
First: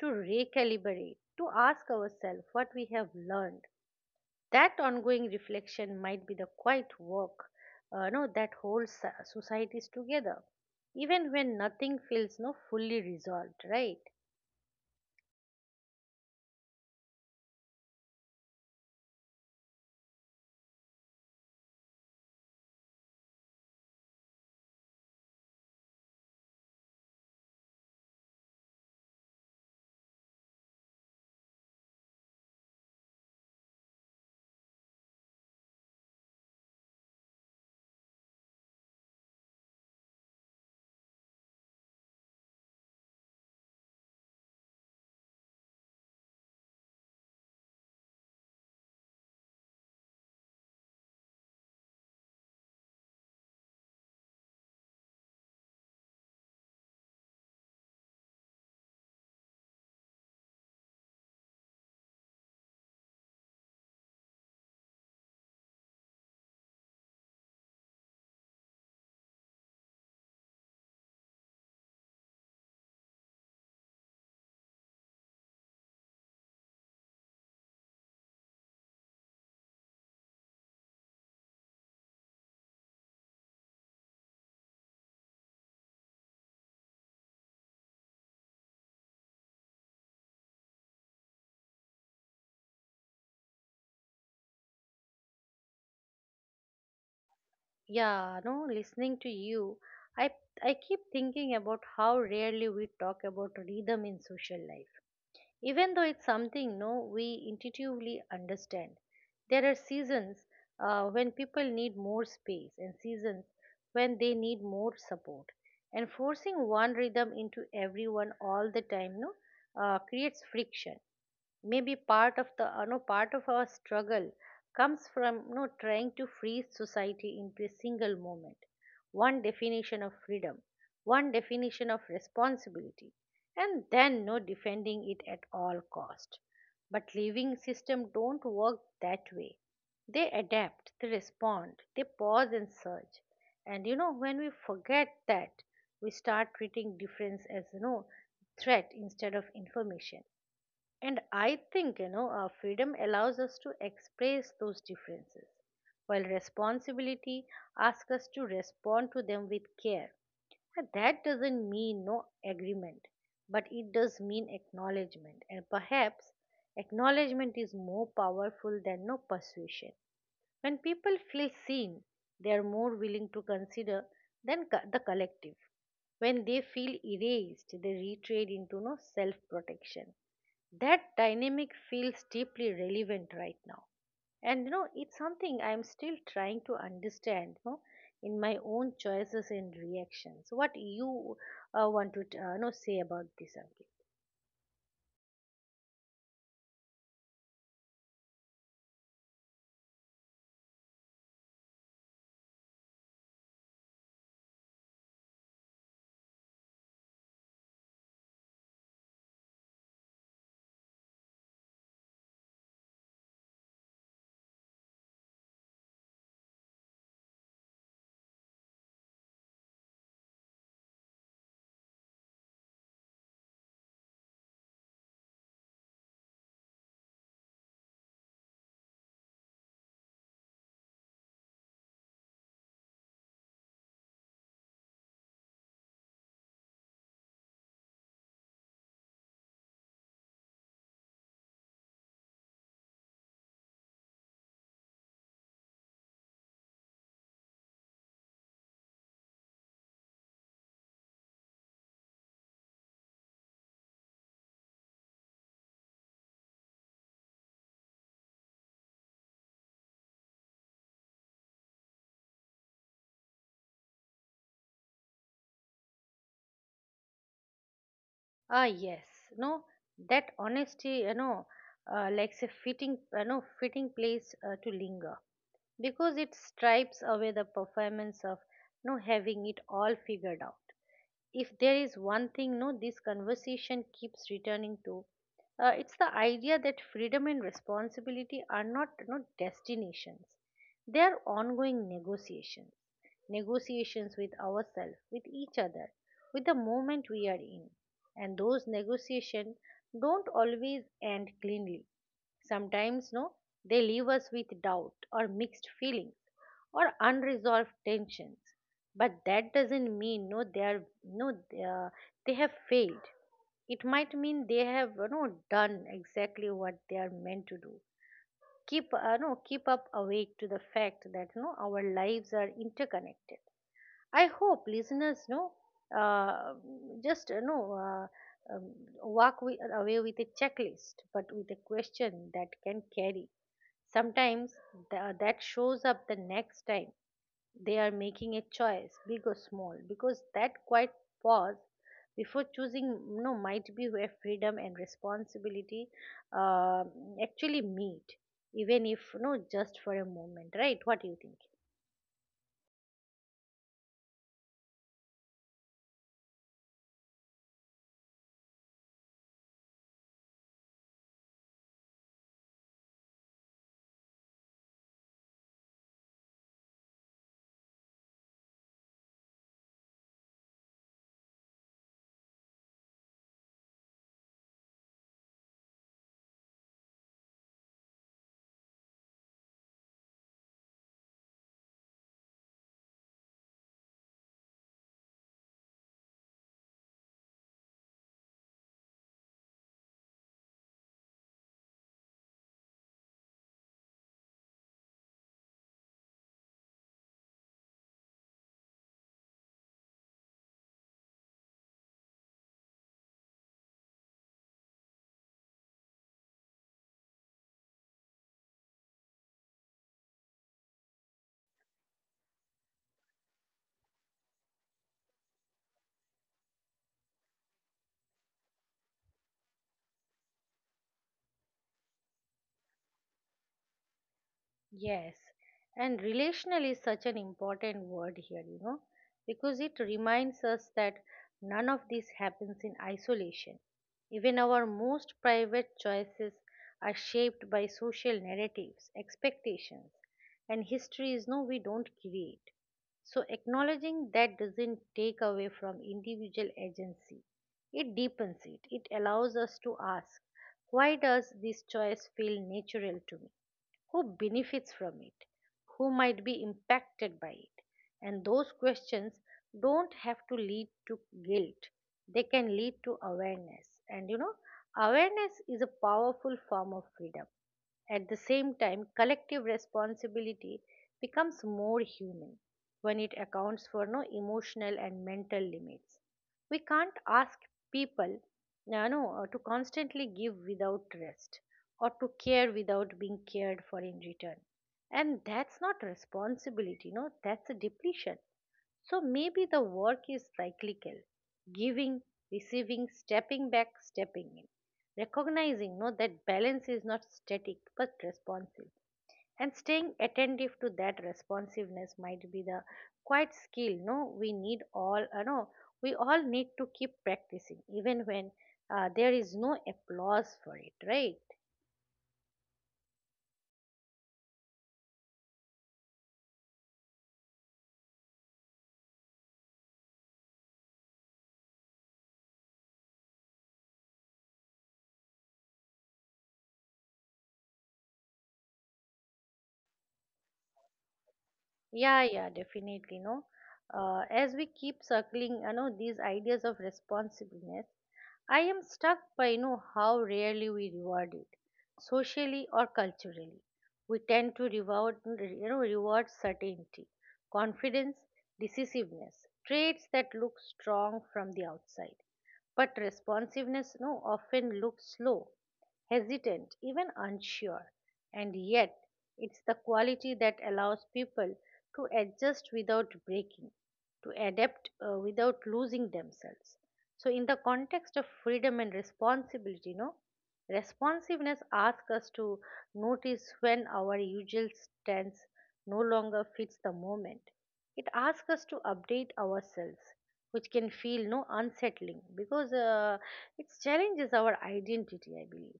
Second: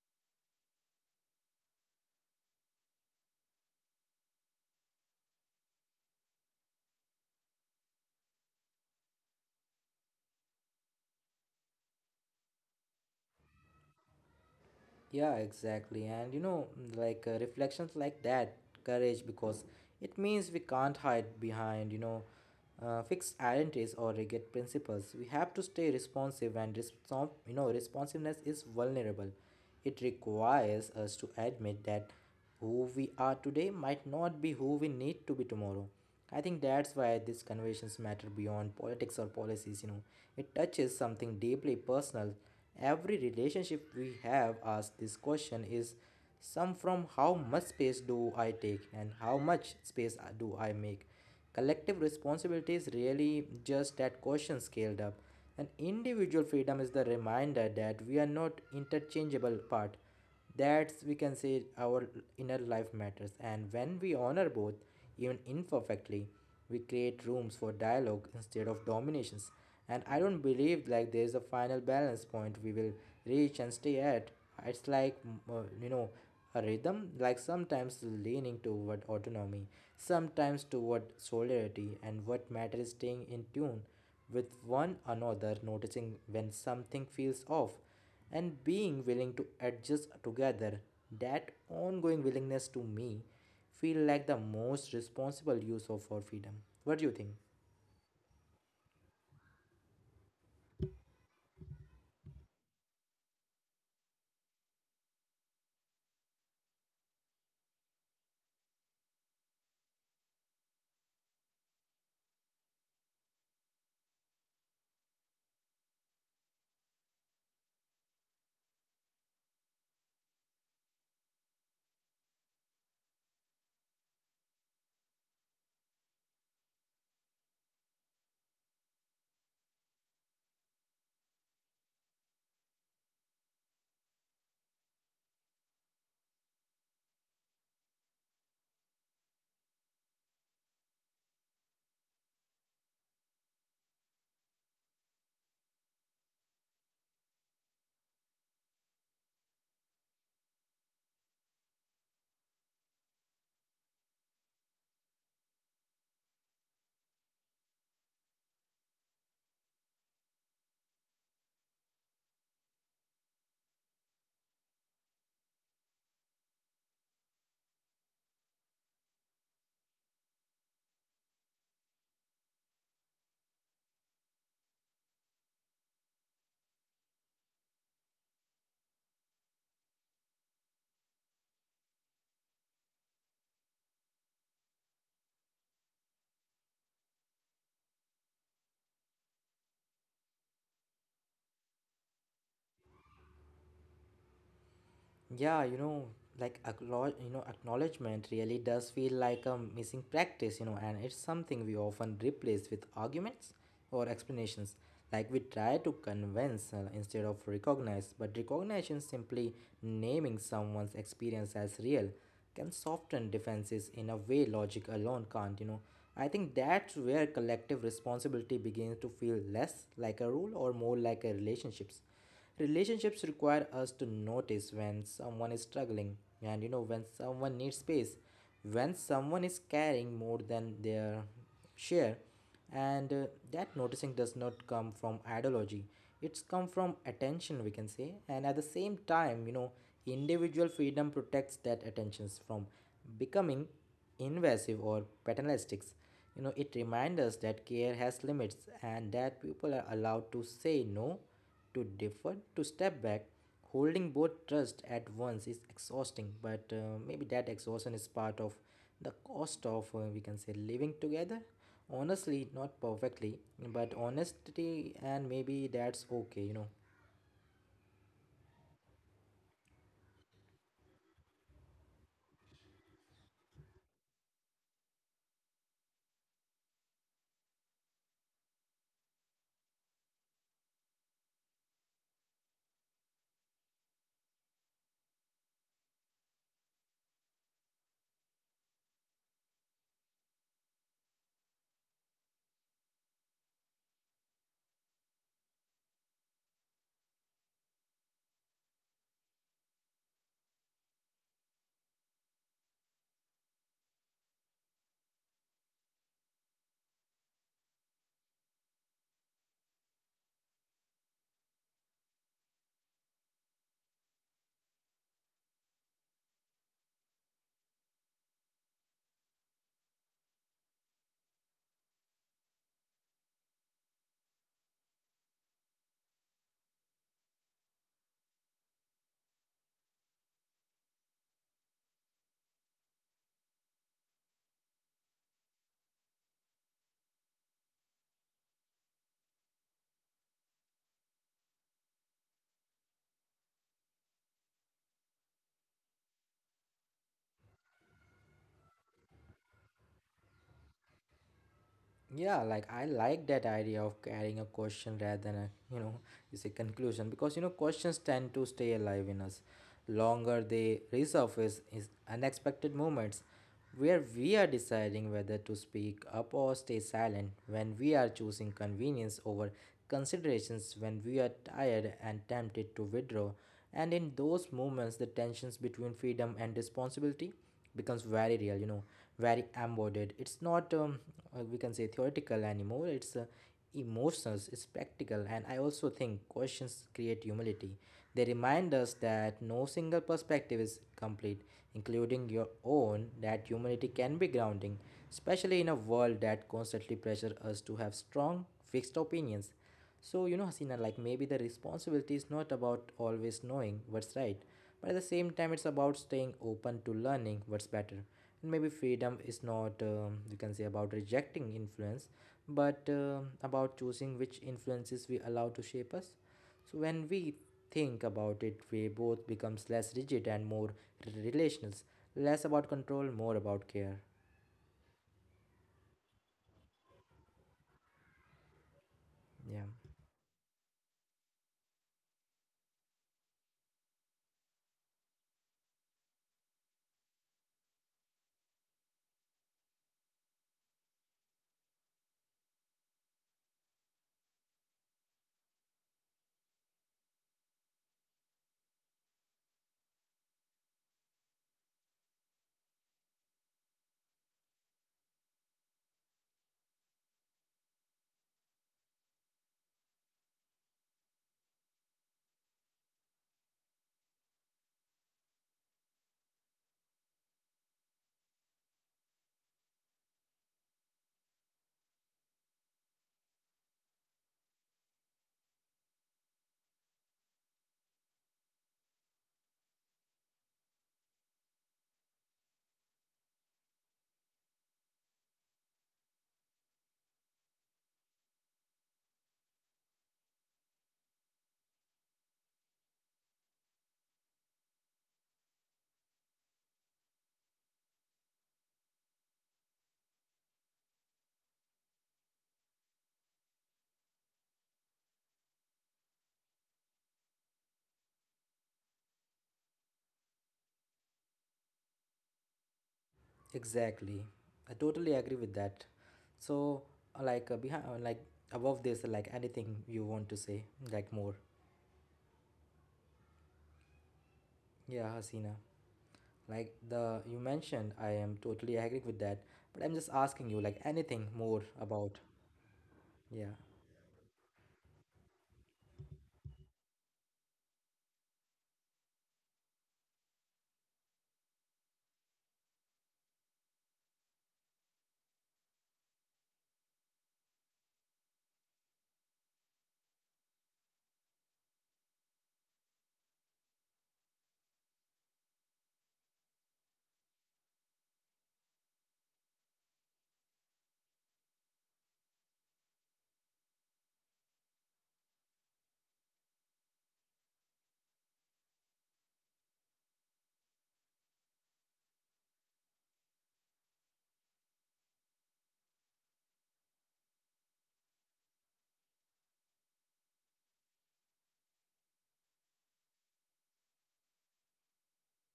to recalibrate, to ask ourselves what we have learned. That ongoing reflection might be the quiet work no that holds societies together even when nothing feels no fully resolved, right?
Yeah, exactly. And you know, reflections like that, courage, because it means we can't hide behind, you know, fixed identities or rigid principles. We have to stay responsive, and response, you know, responsiveness is vulnerable. It requires us to admit that who we are today might not be who we need to be tomorrow. I think that's why these conversations matter beyond politics or policies, you know. It touches something deeply personal. Every relationship we have asks this question is some from how much space do I take and how much space do I make. Collective responsibility is really just that question scaled up. And individual freedom is the reminder that we are not interchangeable part, that's we can say our inner life matters, and when we honor both, even imperfectly, we create rooms for dialogue instead of dominations. And I don't believe like there is a final balance point we will reach and stay at. It's like you know, a rhythm, like sometimes leaning toward autonomy, sometimes toward solidarity, and what matters is staying in tune with one another, noticing when something feels off and being willing to adjust together. That ongoing willingness to me feel like the most responsible use of our freedom. What do you think?
Yeah, no, listening to you, i I keep thinking about how rarely we talk about rhythm in social life, even though it's something no we intuitively understand. There are seasons when people need more space, and seasons when they need more support, and forcing one rhythm into everyone all the time, no creates friction. Maybe part of the, you know, part of our struggle comes from, you know, trying to freeze society into a single moment, one definition of freedom, one definition of responsibility, and then no defending it at all cost. But living system don't work that way. They adapt, they respond, they pause and search. And you know, when we forget that, we start treating difference as, you know, threat instead of information. And I think, you know, our freedom allows us to express those differences, while responsibility asks us to respond to them with care. And that doesn't mean no agreement, but it does mean acknowledgement. And perhaps acknowledgement is more powerful than no persuasion. When people feel seen, they are more willing to consider than the collective. When they feel erased, they retreat into no self protection. That dynamic feels deeply relevant right now, and you know, it's something I'm still trying to understand, you know, in my own choices and reactions. What you want to you know, say about this, Ankit?
Yeah, you know, like acknowledgement really does feel like a missing practice, you know, and it's something we often replace with arguments or explanations. Like we try to convince instead of recognize, but recognition simply naming someone's experience as real can soften defenses in a way logic alone can't, you know. I think that's where collective responsibility begins to feel less like a rule or more like a relationships. Relationships require us to notice when someone is struggling, and you know, when someone needs space, when someone is carrying more than their share, and that noticing does not come from ideology. It's come from attention, we can say. And at the same time, you know, individual freedom protects that attentions from becoming invasive or paternalistic. You know, it reminds us that care has limits, and that people are allowed to say no, to defer, to step back. Holding both trust at once is exhausting, but maybe that exhaustion is part of the cost of, we can say, living together. Honestly, not perfectly, but honestly, and maybe that's okay, you know.
Ah, yes. No, that honesty, you know, likes a fitting, you know, fitting place to linger, because it stripes away the performance of, you know, having it all figured out. If there is one thing no this conversation keeps returning to, it's the idea that freedom and responsibility are not destinations. They are ongoing negotiations, negotiations with ourselves, with each other, with the moment we are in. And those negotiations don't always end cleanly. Sometimes, no, they leave us with doubt or mixed feelings or unresolved tensions. But that doesn't mean no, they are no, they, are- they have failed. It might mean they have, you know, done exactly what they are meant to do. Keep no, keep up awake to the fact that no, our lives are interconnected. I hope listeners know uh, just you know, walk wi away with a checklist, but with a question that can carry. Sometimes that shows up the next time they are making a choice, big or small, because that quiet pause before choosing, you know, might be where freedom and responsibility uh, actually meet, even if, you know, just for a moment, right? What do you think?
Yeah, like I like that idea of carrying a question rather than a, you know, it's a conclusion, because you know, questions tend to stay alive in us longer. They resurface in unexpected moments where we are deciding whether to speak up or stay silent, when we are choosing convenience over considerations, when we are tired and tempted to withdraw. And in those moments, the tensions between freedom and responsibility becomes very real, you know, very embodied. It's not we can say theoretical anymore, it's emotional, it's practical. And I also think questions create humility. They remind us that no single perspective is complete, including your own. That humility can be grounding, especially in a world that constantly pressures us to have strong, fixed opinions. So, you know, Hasina, like maybe the responsibility is not about always knowing what's right, but at the same time, it's about staying open to learning what's better. And maybe freedom is not, you can say, about rejecting influence, but about choosing which influences we allow to shape us. So when we think about it, we both becomes less rigid and more relational, less about control, more about care.
Yes, and relational is such an important word here, you know, because
Yeah.
it reminds us that none of this happens in isolation. Even our most private choices are shaped by social narratives, expectations, and history is we don't create. So acknowledging that doesn't take away from individual agency. It deepens it, it allows us to ask, why does this choice feel natural to me? Who benefits from it? Who might be impacted by it? And those questions don't have to lead to guilt, they can lead to awareness. And you know, awareness is a powerful form of freedom. At the same time, collective responsibility becomes more human when it accounts for no emotional and mental limits. We can't ask people, you know, to constantly give without rest, or to care without being cared for in return. And that's not responsibility, no, that's a depletion. So maybe the work is cyclical: giving, receiving, stepping back, stepping in. Recognizing no, that balance is not static but responsive, and staying attentive to that responsiveness might be the quite skill no we need all no we all need to keep practicing, even when there is no applause for it, right?
Exactly. I totally agree with that. So, behind, like above this, like anything you want to say, like more. Yeah, Hasina. Like the you mentioned, I am totally agree with that. But I'm just asking you, like anything more
Yeah,
about.
yeah, definitely. No,
Yeah.
as we keep circling, you know, these ideas of responsiveness, I am struck by, you know, how rarely we reward it, socially or culturally. We tend to reward, you know, reward certainty, confidence, decisiveness, traits that look strong from the outside. But responsiveness, no, often looks slow, hesitant, even unsure. And yet, it's the quality that allows people to adjust without breaking, to adapt without losing themselves. So, in the context of freedom and responsibility, no, responsiveness asks us to notice when our usual stance no longer fits the moment. It asks us to update ourselves, which can feel no unsettling, because it challenges our identity, I believe.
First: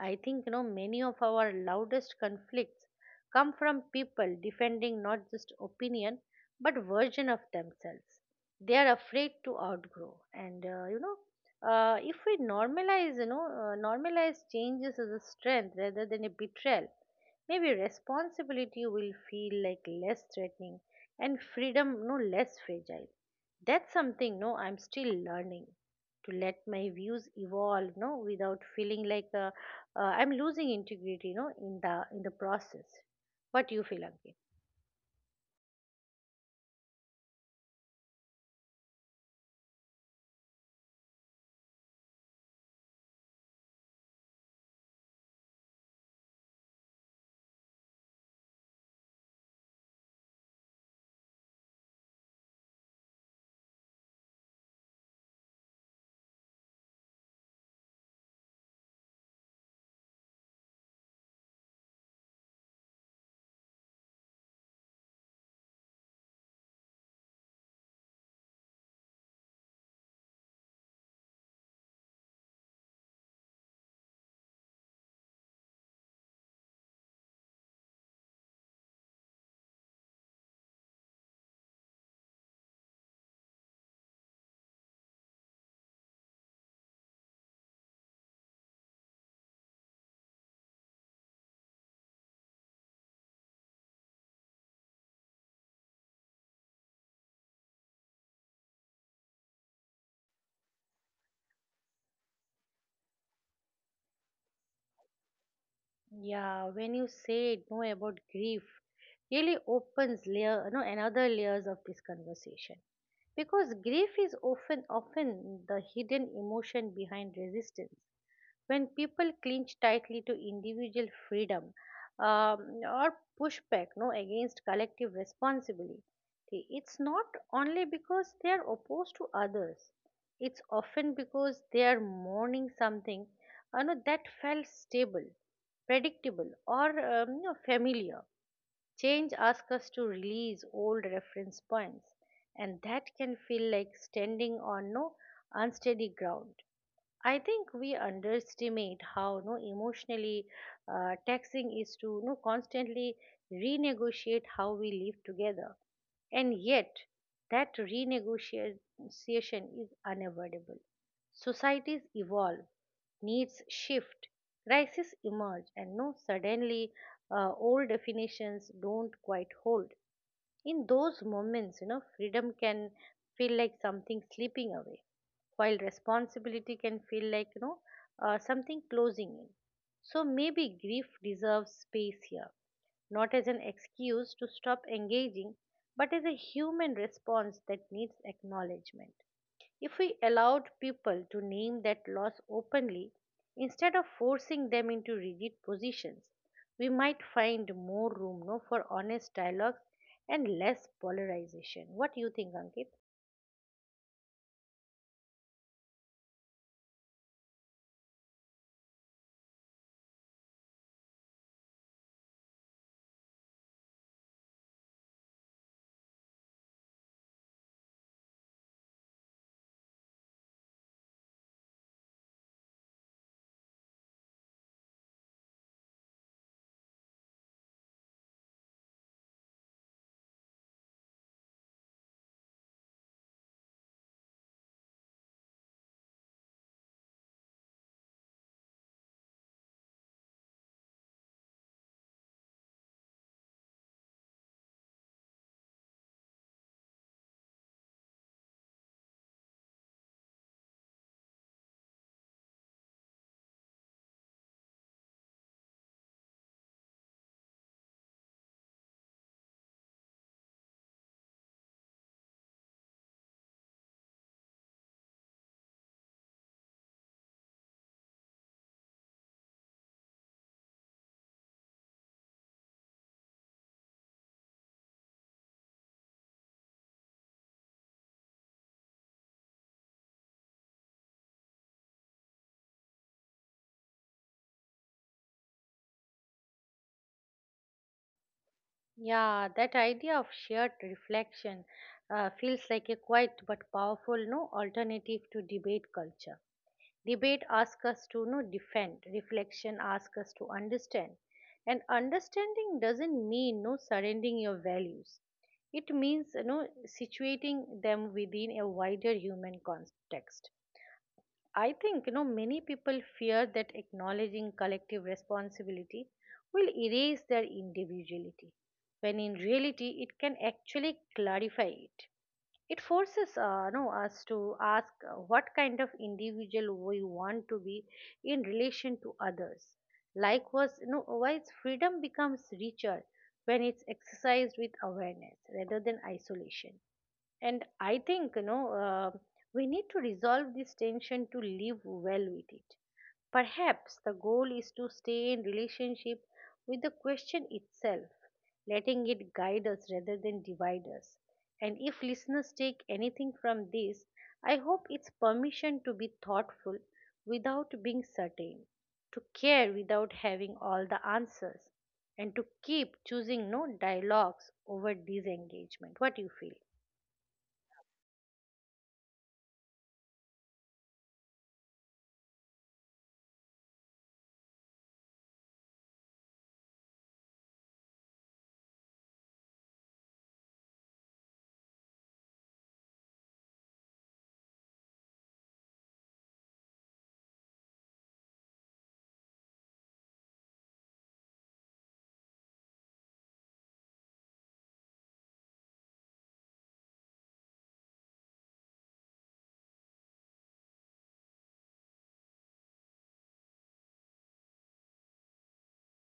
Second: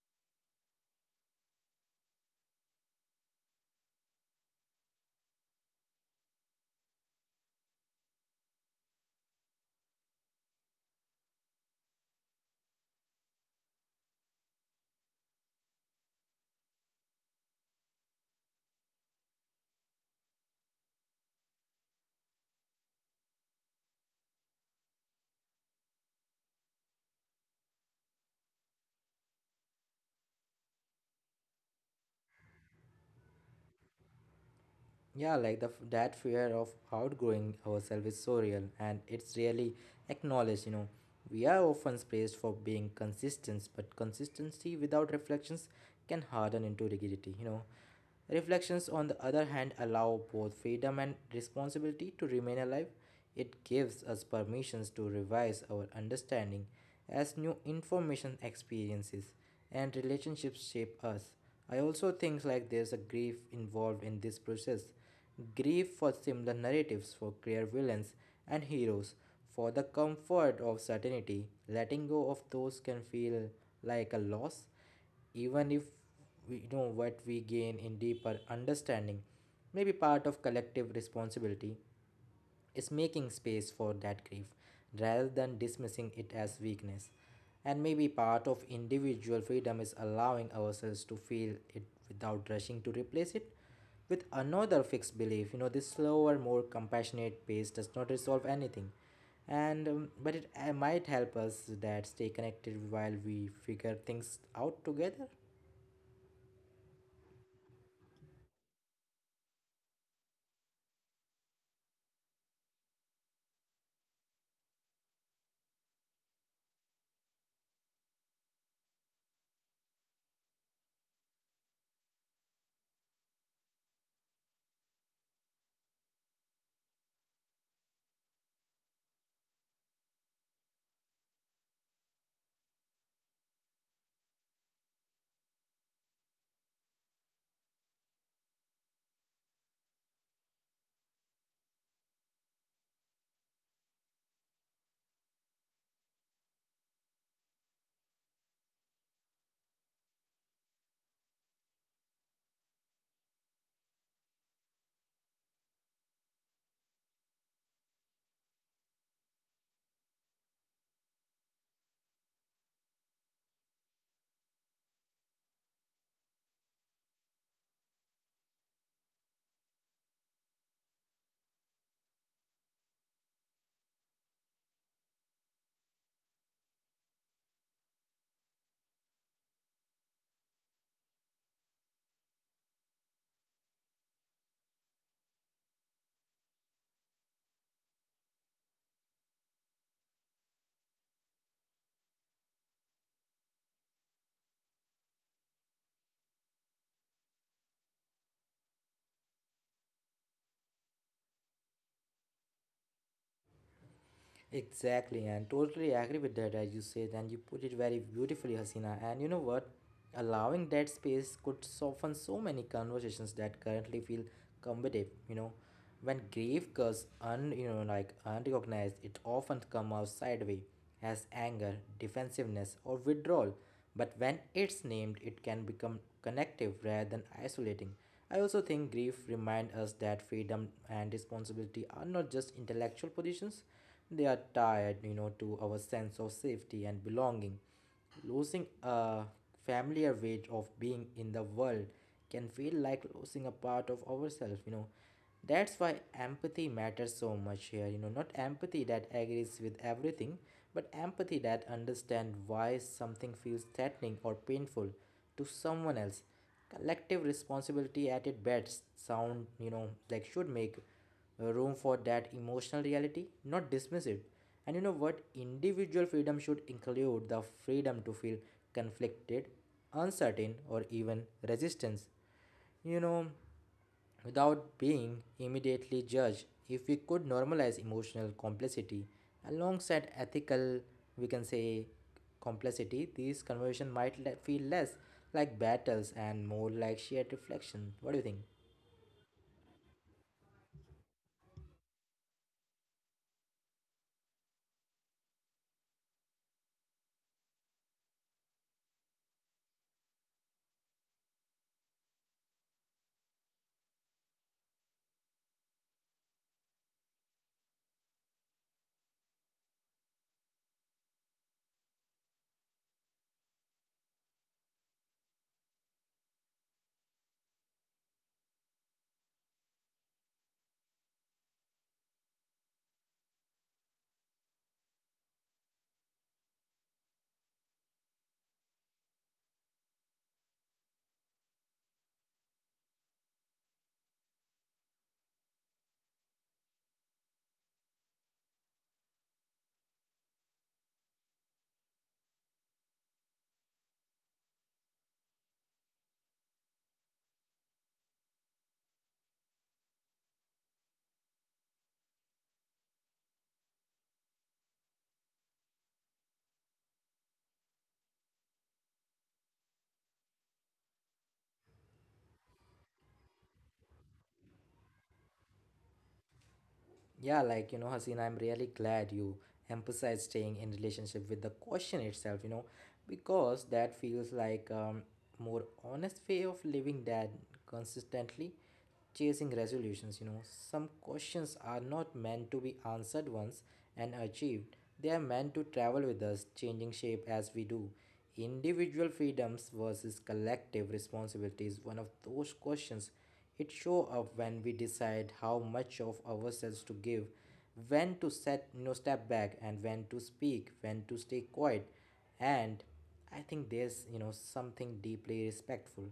I think, you know, many of our loudest conflicts come from people defending not just opinion but version of themselves. They are afraid to outgrow, and you know, if we normalize, you know, normalize changes as a strength rather than a betrayal, maybe responsibility will feel like less threatening and freedom no less fragile. That's something no I'm still learning, to let my views evolve without feeling like I'm losing integrity no in the process. What do you feel, Ankit?
Yeah, like the that fear of outgrowing ourselves is so real, and it's really acknowledged. You know, we are often praised for being consistent, but consistency without reflections can harden into rigidity. You know, reflections on the other hand allow both freedom and responsibility to remain alive. It gives us permissions to revise our understanding as new information experiences and relationships shape us. I also think like there's a grief involved in this process. Grief for similar narratives, for clear villains and heroes, for the comfort of certainty. Letting go of those can feel like a loss, even if we know what we gain in deeper understanding. May be part of collective responsibility is making space for that grief rather than dismissing it as weakness. And maybe part of individual freedom is allowing ourselves to feel it without rushing to replace it with another fixed belief. You know, this slower, more compassionate pace does not resolve anything. And but it might help us that stay connected while we figure things out together.
Yeah, when you say it more about grief, really opens layer, no, another layers of this conversation. Because grief is often, often the hidden emotion behind resistance. When people cling tightly to individual freedom, or pushback, no, against collective responsibility, it's not only because they are opposed to others. It's often because they are mourning something, you know, that felt stable, predictable, or you know, familiar. Change asks us to release old reference points, and that can feel like standing on no unsteady ground. I think we underestimate how no emotionally taxing is to no constantly renegotiate how we live together, and yet that renegotiation is unavoidable. Societies evolve, needs shift, crises emerge, and no suddenly old definitions don't quite hold. In those moments, you know, freedom can feel like something slipping away, while responsibility can feel like, you know, something closing in. So maybe grief deserves space here, not as an excuse to stop engaging, but as a human response that needs acknowledgement. If we allowed people to name that loss openly, instead of forcing them into rigid positions, we might find more room no, for honest dialogues and less polarization. What do you think, Ankit?
Exactly, and totally agree with that, as you said, and you put it very beautifully, Hasina. And you know what? Allowing that space could soften so many conversations that currently feel combative. You know, when grief goes un, you know, like unrecognized, it often comes out sideways as anger, defensiveness, or withdrawal. But when it's named, it can become connective rather than isolating. I also think grief reminds us that freedom and responsibility are not just intellectual positions, they are tied, you know, to our sense of safety and belonging. Losing a familiar way of being in the world can feel like losing a part of ourselves, you know. That's why empathy matters so much here, you know, not empathy that agrees with everything, but empathy that understands why something feels threatening or painful to someone else. Collective responsibility at its best sound, you know, like should make room for that emotional reality, not dismiss it. And you know what? Individual freedom should include the freedom to feel conflicted, uncertain, or even resistance. You know, without being immediately judged, if we could normalize emotional complexity alongside ethical, we can say, complexity, these conversations might feel less like battles and more like shared reflection. What do you think?
Yeah, that idea of shared reflection feels like a quiet but powerful no alternative to debate culture. Debate asks us to, you know, defend, reflection asks us to understand. And understanding doesn't mean no surrendering your values. It means, you know, situating them within a wider human context. I think, you know, many people fear that acknowledging collective responsibility will erase their individuality, when in reality it can actually clarify it. It forces no, us to ask what kind of individual we want to be in relation to others. Likewise, no, wise freedom becomes richer when it's exercised with awareness rather than isolation. And I think, you know, we need to resolve this tension to live well with it. Perhaps the goal is to stay in relationship with the question itself, letting it guide us rather than divide us. And if listeners take anything from this, I hope it's permission to be thoughtful without being certain, to care without having all the answers, and to keep choosing no dialogues over disengagement. What do you feel?
Yeah, like you know, Hasina, I'm really glad you emphasize staying in relationship with the question itself, you know, because that feels like more honest way of living that consistently chasing resolutions. You know, some questions are not meant to be answered once and achieved, they are meant to travel with us, changing shape as we do. Individual freedoms versus collective responsibility is one of those questions. It show up when we decide how much of ourselves to give, when to set, you know, step back, and when to speak, when to stay quiet. And I think there's, you know, something deeply respectful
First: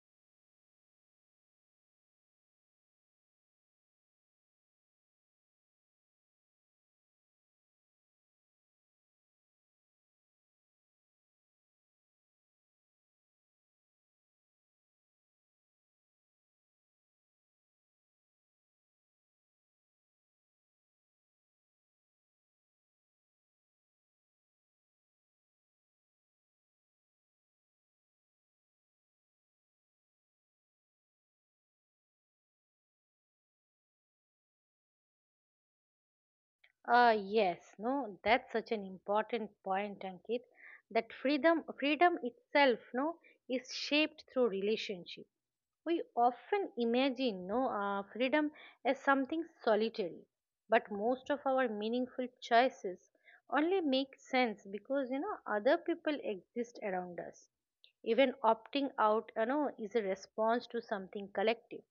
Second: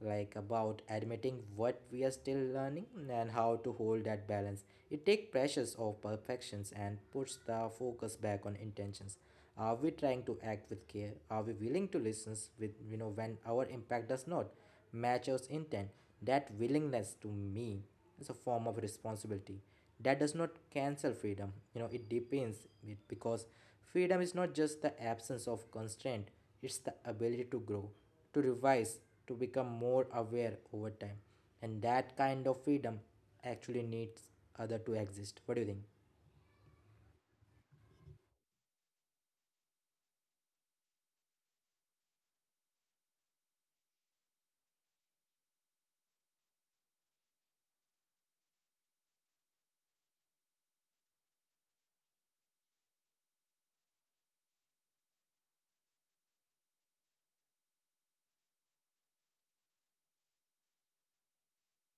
like about admitting what we are still learning and how to hold that balance. It takes pressures of perfections and puts the focus back on intentions. Are we trying to act with care? Are we willing to listen with, you know, when our impact does not match our intent? That willingness to me is a form of responsibility. That does not cancel freedom. You know, it depends it, because freedom is not just the absence of constraint, it's the ability to grow, to revise, to become more aware over time. And that kind of freedom actually needs other to exist. What do you think?
Yes, no, that's such an important point, Ankit. That freedom itself, no, is shaped through relationship. We often imagine, no, freedom as something solitary, but most of our meaningful choices only make sense because, you know, other people exist around us. Even opting out, you know, is a response to something collective.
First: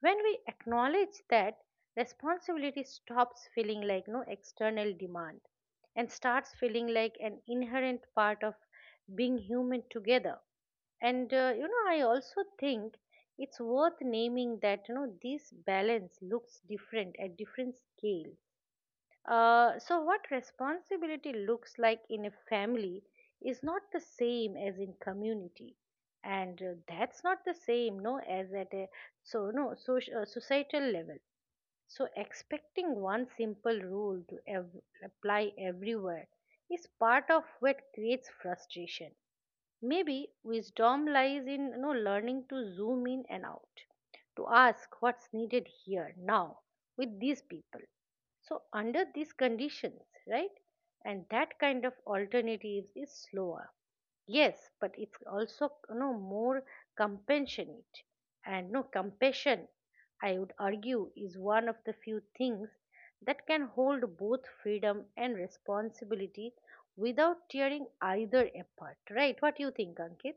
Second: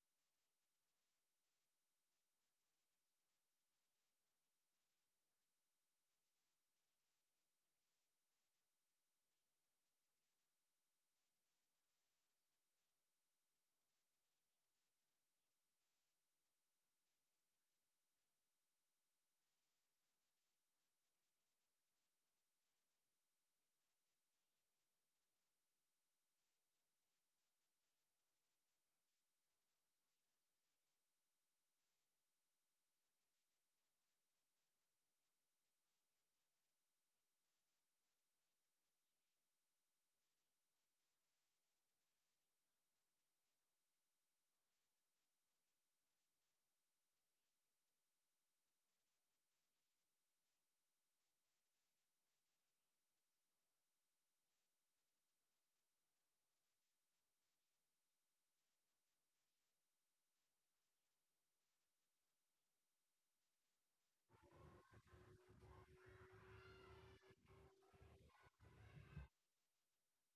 When we acknowledge that, responsibility stops feeling like no external demand and starts feeling like an inherent part of being human together. And you know, I also think it's worth naming that, you know, this balance looks different at different scale. So what responsibility looks like in a family is not the same as in community, and that's not the same no as at a so no soci- societal level. So expecting one simple rule to apply everywhere is part of what creates frustration. Maybe wisdom lies in, you know, learning to zoom in and out, to ask what's needed here, now, with these people. So, under these conditions, right? And that kind of alternatives is slower, yes, but it's also, you know, more compassionate. And no compassion, I would argue, is one of the few things that can hold both freedom and responsibility without tearing either apart, right? What do you think, Ankit?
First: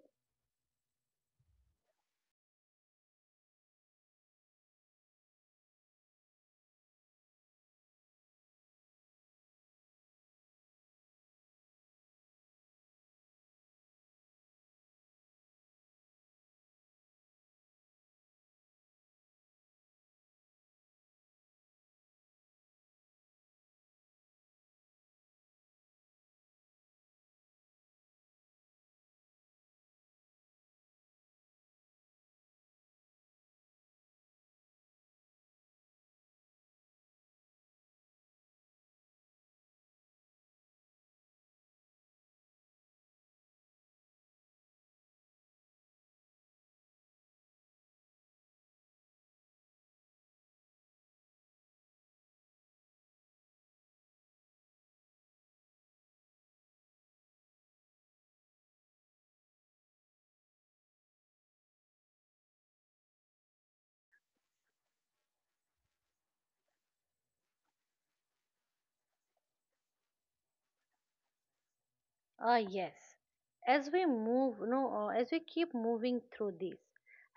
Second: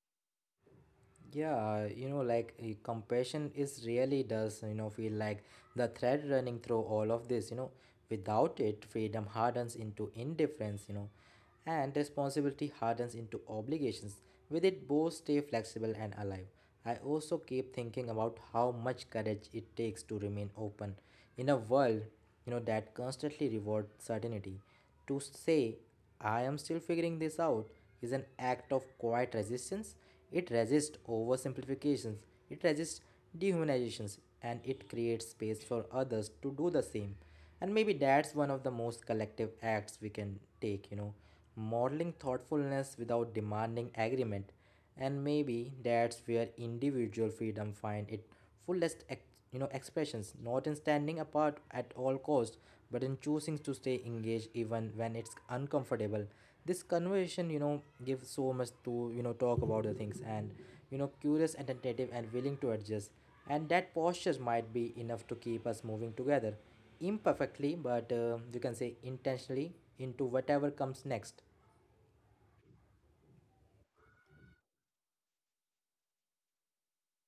Yeah, you know, compassion is really does, you know, feel like the thread running through all of this, you know. Without it, freedom hardens into indifference, you know, and responsibility hardens into obligations. With it, both stay flexible and alive. I also keep thinking about how much courage it takes to remain open in a world, that constantly rewards certainty. To say, I am still figuring this out, is an act of quiet resistance. It resists oversimplifications, it resists dehumanizations, and it creates space for others to do the same. And maybe that's one of the most collective acts we can take, modeling thoughtfulness without demanding agreement, and maybe that's where individual freedom find it fullest expressions, not in standing apart at all costs, but in choosing to stay engaged even when it's uncomfortable. This conversation, gives so much to talk about the things, and curious and attentive and willing to adjust, and that posture might be enough to keep us moving together imperfectly but you can say intentionally into whatever comes next.
Ah, yes. As we move, no, As we keep moving through this,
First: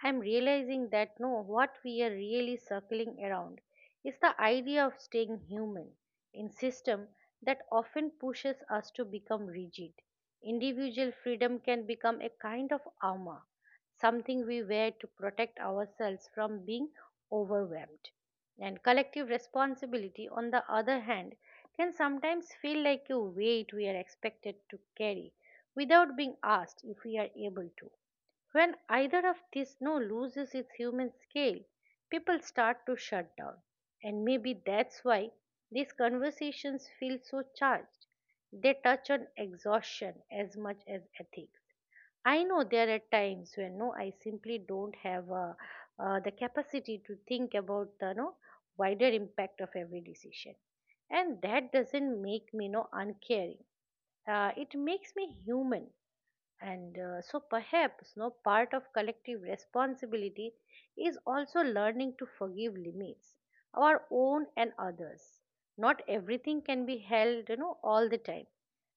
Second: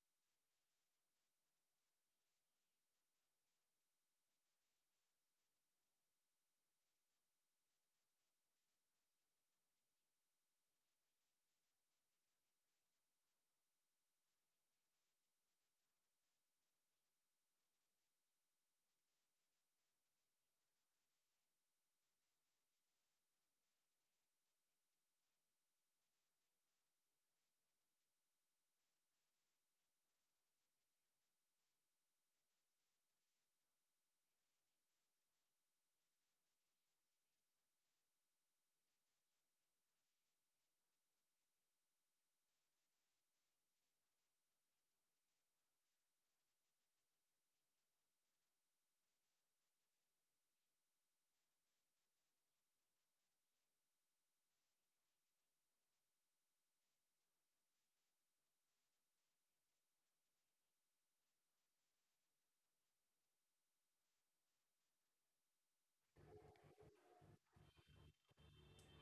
I'm realizing that no, what we are really circling around is the idea of staying human in system that often pushes us to become rigid. Individual freedom can become a kind of armor, something we wear to protect ourselves from being overwhelmed, and collective responsibility, on the other hand, can sometimes feel like a weight we are expected to carry without being asked if we are able to. When either of these no loses its human scale, people start to shut down. And maybe that's why these conversations feel so charged. They touch on exhaustion as much as ethics. I know there are times when I simply don't have the capacity to think about the no wider impact of every decision, and that doesn't make me no uncaring. It makes me human. And so perhaps no part of collective responsibility is also learning to forgive limits, our own and others. Not everything can be held, you know, all the time.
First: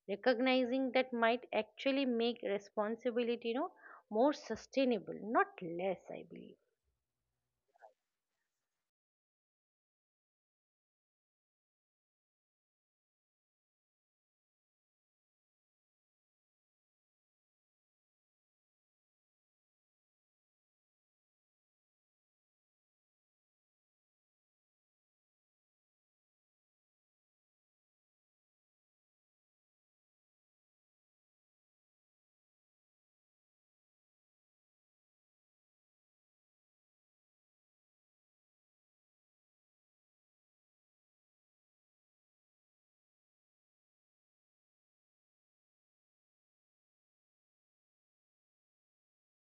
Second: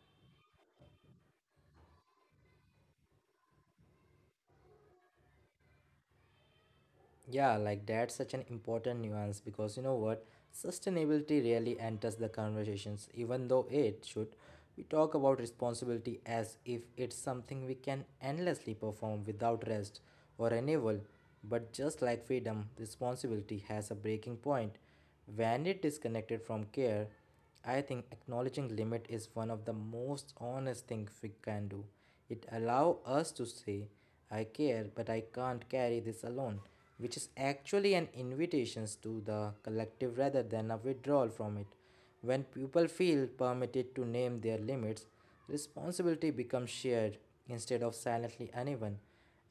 Recognizing that might actually make responsibility, you know, more sustainable, not less, I believe.
Yeah, like that's such an important nuance because you know what? Sustainability rarely enters the conversations, even though it should. We talk about responsibility as if it's something we can endlessly perform without rest or renewal. But just like freedom, responsibility has a breaking point. When it is connected from care, I think acknowledging limit is one of the most honest things we can do. It allows us to say, I care, but I can't carry this alone, which is actually an invitation to the collective rather than a withdrawal from it. When people feel permitted to name their limits, responsibility becomes shared instead of silently uneven,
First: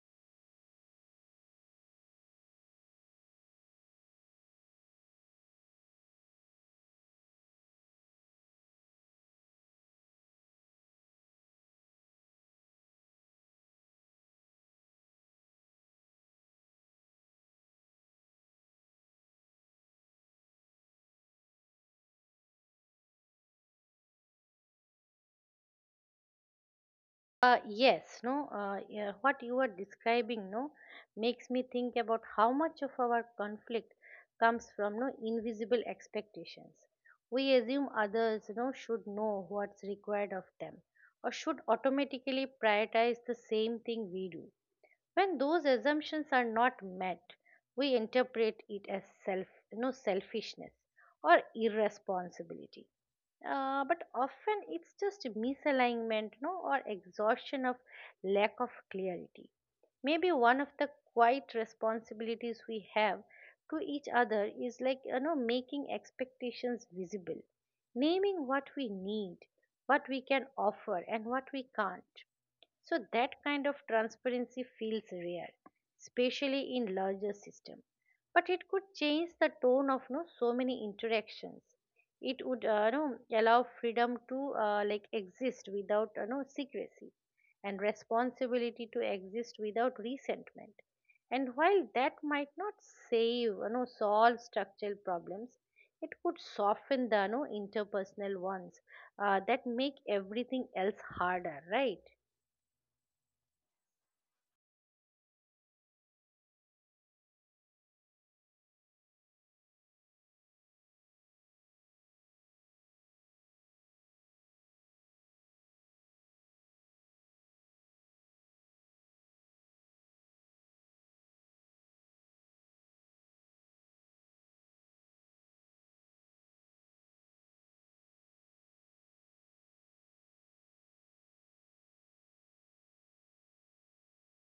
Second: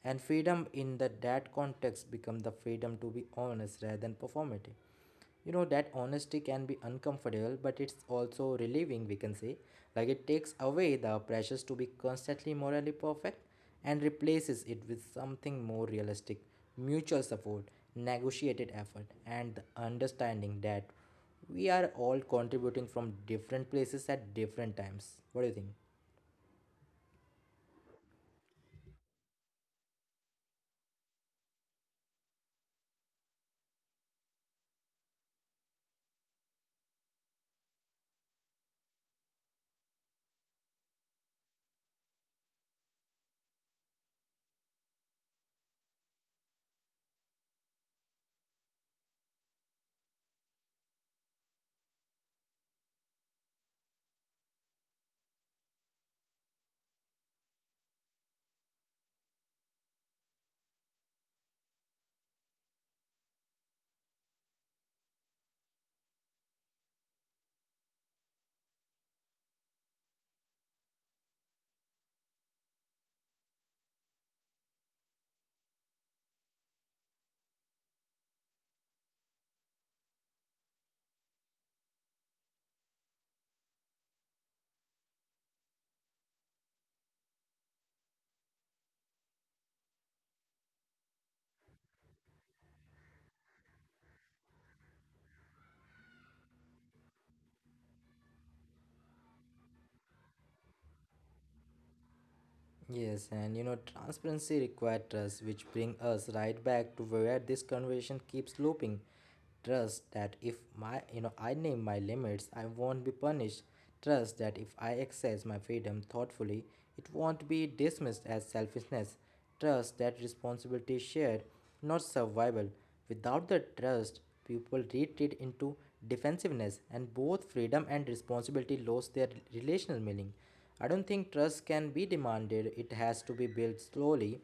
and freedom in the, that context becomes the freedom to be honest rather than performative. That honesty can be uncomfortable, but it's also relieving, we can say. Like, it takes away the pressures to be constantly morally perfect and replaces it with something more realistic: mutual support, negotiated effort, and the understanding that we are all contributing from different places at different times. What do you think?
Yes, no, yeah, what you are describing, no, makes me think about how much of our conflict comes from no invisible expectations. We assume others, you know, should know what's required of them or should automatically prioritize the same thing we do. When those assumptions are not met, we interpret it as self, you know, selfishness or irresponsibility. But often it's just misalignment, no or exhaustion of lack of clarity. Maybe one of the quiet responsibilities we have to each other is, like, you know, making expectations visible, naming what we need, what we can offer, and what we can't. So that kind of transparency feels rare, especially in larger system. But it could change the tone of no so many interactions. It would no, allow freedom to, like, exist without no secrecy, and responsibility to exist without resentment. And while that might not save you know solve structural problems, it could soften the, you know, interpersonal ones that make everything else harder, right?
Yes, and you know, transparency requires trust, which brings us right back to where this conversation keeps looping. Trust that if my, I name my limits, I won't be punished. Trust that if I exercise my freedom thoughtfully, it won't be dismissed as selfishness. Trust that responsibility is shared, not survival. Without the trust, people retreat into defensiveness, and both freedom and responsibility lose their relational meaning. I don't think trust can be demanded, it has to be built slowly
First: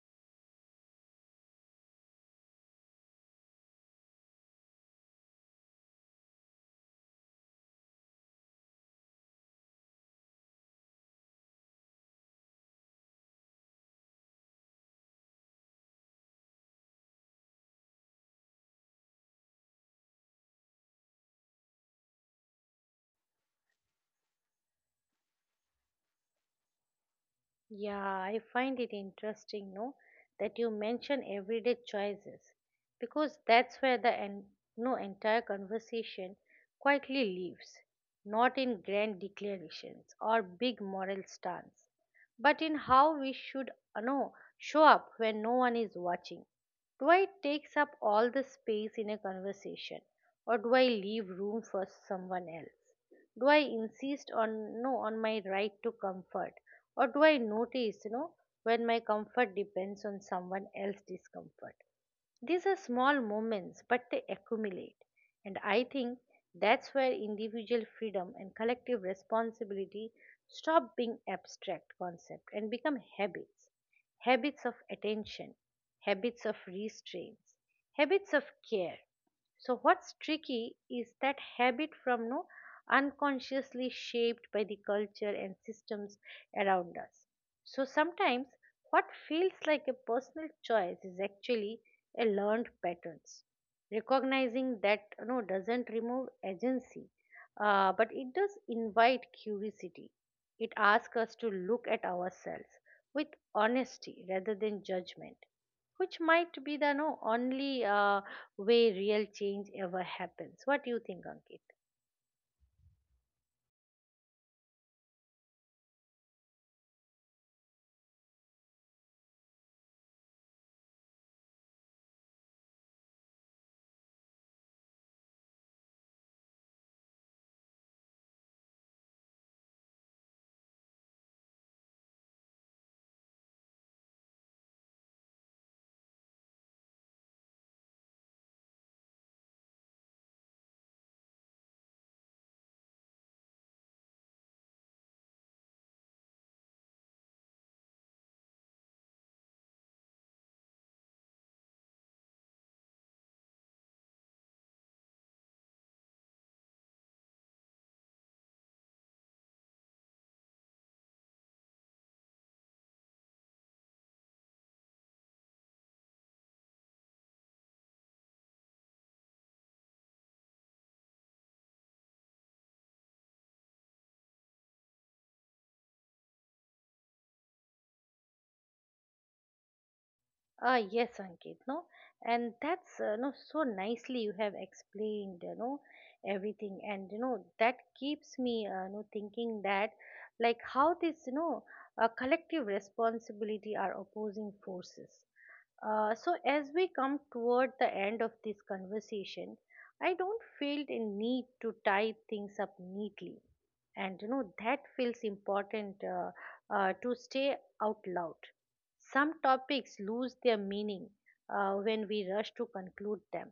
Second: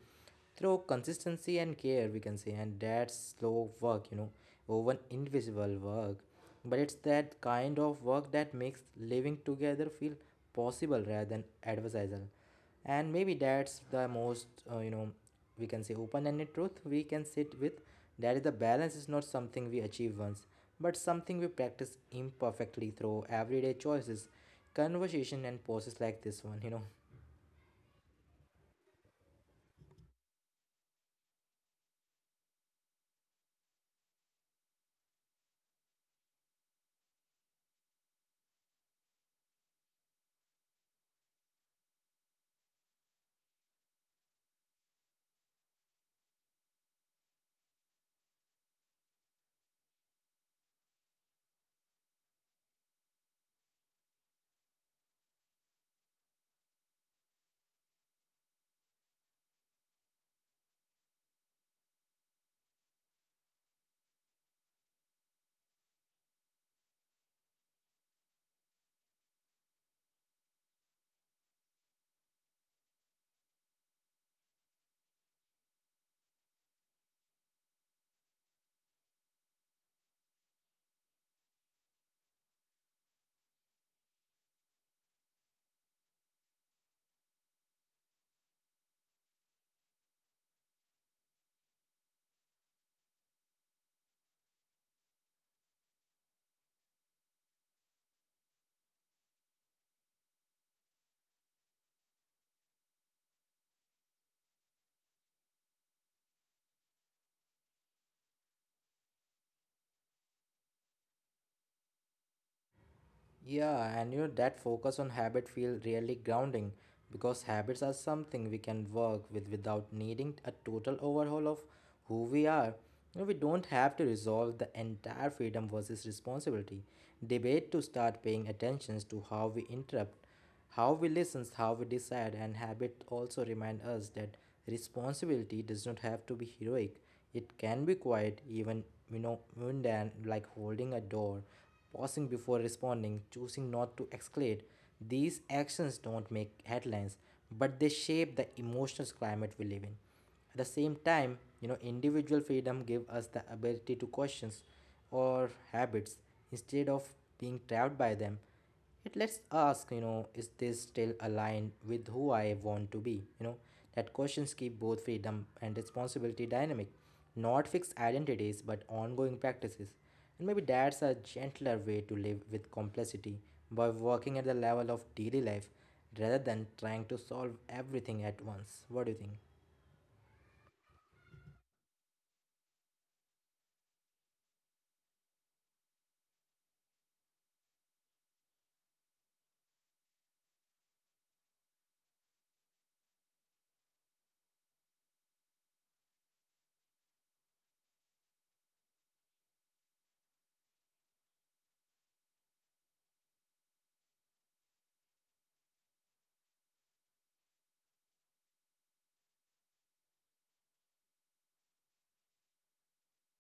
through consistency and care, we can say, and that's slow work, you know, over invisible work. But it's that kind of work that makes living together feel possible rather than adversarial. And maybe that's the most we can say open-ended truth we can sit with. That is, the balance is not something we achieve once, but something we practice imperfectly through everyday choices, conversation, and pauses like this one, you know.
Yeah, I find it interesting, no, that you mention everyday choices because that's where the en- no entire conversation quietly lives, not in grand declarations or big moral stance, but in how we should show up when no one is watching. Do I takes up all the space in a conversation, or do I leave room for someone else? Do I insist on no on my right to comfort, or do I notice, you know, when my comfort depends on someone else's discomfort? These are small moments, but they accumulate. And I think that's where individual freedom and collective responsibility stop being abstract concepts and become habits. Habits of attention, habits of restraints, habits of care. So what's tricky is that habit from no unconsciously shaped by the culture and systems around us. So sometimes what feels like a personal choice is actually a learned patterns. Recognizing that, you know, doesn't remove agency, but it does invite curiosity. It asks us to look at ourselves with honesty rather than judgment, which might be the no, only way real change ever happens. What do you think, Ankit?
Yeah, and you know that focus on habit feel really grounding, because habits are something we can work with without needing a total overhaul of who we are. You know, we don't have to resolve the entire freedom versus responsibility debate to start paying attention to how we interrupt, how we listen, how we decide. And habit also remind us that responsibility does not have to be heroic. It can be quiet, even mundane, like holding a door, pausing before responding, choosing not to escalate. These actions don't make headlines, but they shape the emotional climate we live in. At the same time, you know, individual freedom give us the ability to questions or habits instead of being trapped by them. It lets ask, is this still aligned with who I want to be? you know that questions keep both freedom and responsibility dynamic, not fixed identities but ongoing practices. And maybe that's a gentler way to live with complexity, by working at the level of daily life rather than trying to solve everything at once. What do you think?
Ah, yes, Ankit, no, and that's no so nicely you have explained, you know, everything. And you know that keeps me, you know, thinking that, like, how this, you know, collective responsibility are opposing forces. So as we come toward the end of this conversation, I don't feel the need to tie things up neatly. And you know that feels important, to stay out loud. Some topics lose their meaning when we rush to conclude them,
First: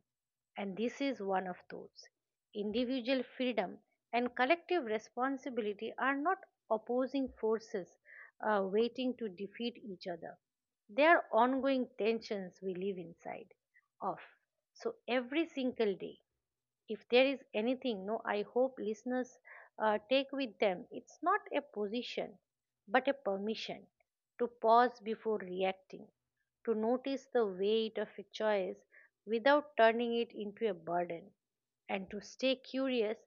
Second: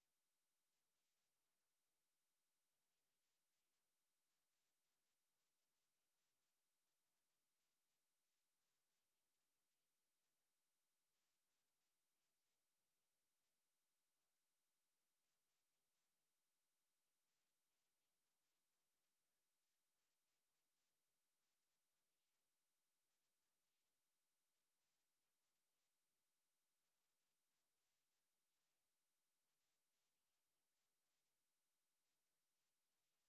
and this is one of those. Individual freedom and collective responsibility are not opposing forces waiting to defeat each other. They are ongoing tensions we live inside of so every single day. If there is anything, no I hope listeners take with them, it's not a position but a permission to pause before reacting, to notice the weight of a choice without turning it into a burden, and to stay curious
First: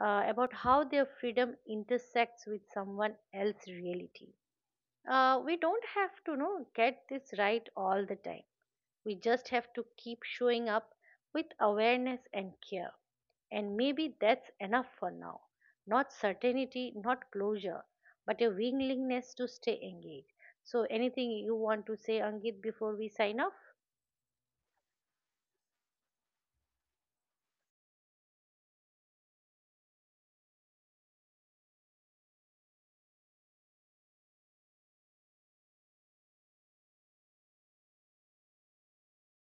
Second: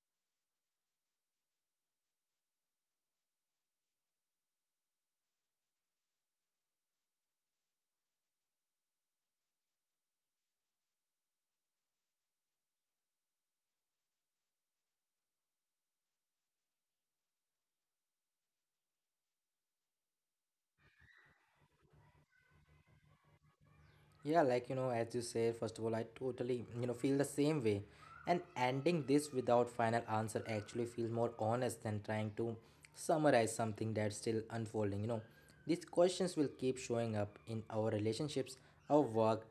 about how their freedom intersects with someone else's reality. We don't have to, you know, get this right all the time. We just have to keep showing up with awareness and care. And maybe that's enough for now. Not certainty, not closure, but a willingness to stay engaged. So, anything you want to say, Angit, before we sign off?
Yeah, like you know, as you said, first of all, I totally feel the same way, and ending this without final answer actually feels more honest than trying to summarize something that's still unfolding. You know, these questions will keep showing up in our relationships, our work,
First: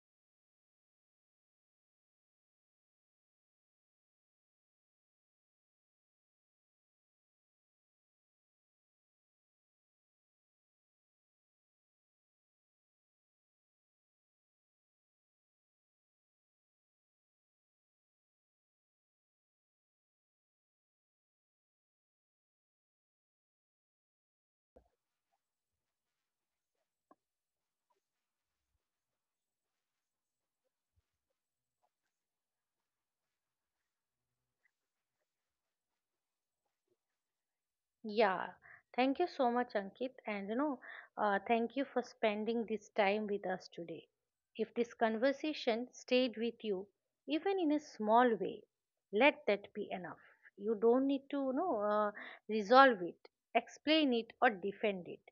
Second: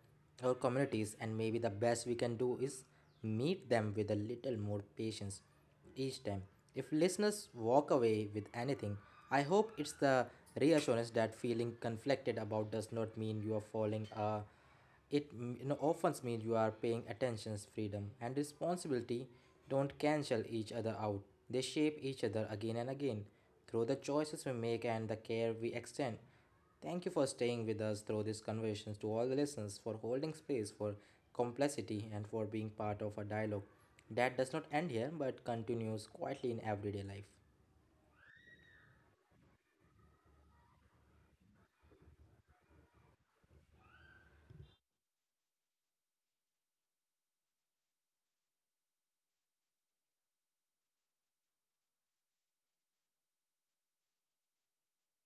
our communities, and maybe the best we can do is meet them with a little more patience each time. If listeners walk away with anything, I hope it's the reassurance that feeling conflicted about does not mean you are falling. It often means you are paying attention's freedom and responsibility don't cancel each other out. They shape each other again and again through the choices we make and the care we extend. Thank you for staying with us through these conversations, to all the listeners, for holding space for complexity, and for being part of a dialogue that does not end here but continues quietly in everyday life.
Yeah, thank you so much, Ankit. And you know, thank you for spending this time with us today. If this conversation stayed with you, even in a small way, let that be enough. You don't need to, resolve it, explain it, or defend it.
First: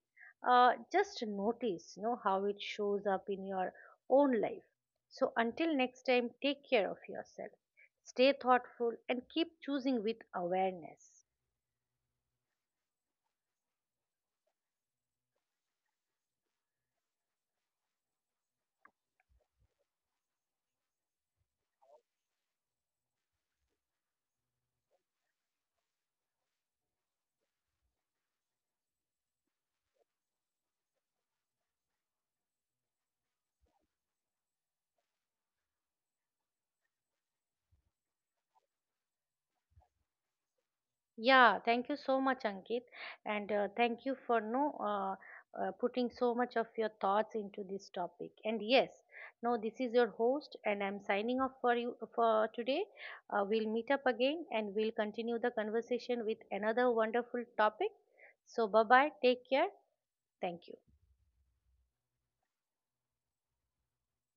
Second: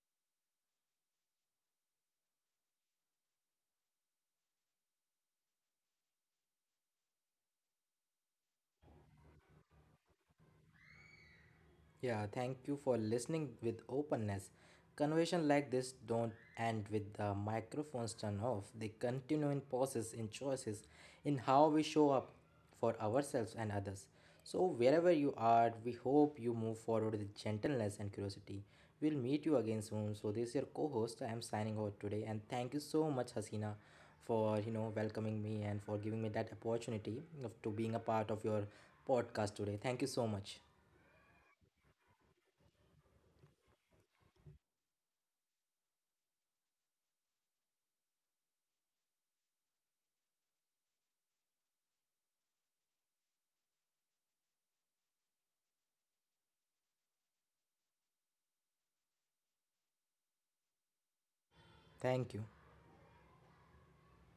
Just notice, you know, how it shows up in your own life. So until next time, take care of yourself. Stay thoughtful and keep choosing with awareness.
Yeah, thank you for listening with openness. Conversation like this don't end with the microphones turned off. They continue in pauses, in choices, in how we show up for ourselves and others. So wherever you are, we hope you move forward with gentleness and curiosity. We'll meet you again soon. So this is your co-host. I am signing out today, and thank you so much, Hasina, for welcoming me and for giving me that opportunity of to being a part of your podcast today. Thank you so much.
Yeah, thank you so much, Ankit, and thank you for no putting so much of your thoughts into this topic. And yes, no, this is your host, and I'm signing off for you for today. We'll meet up again, and we'll continue the conversation with another wonderful topic. So, bye bye. Take care. Thank you.
Thank you.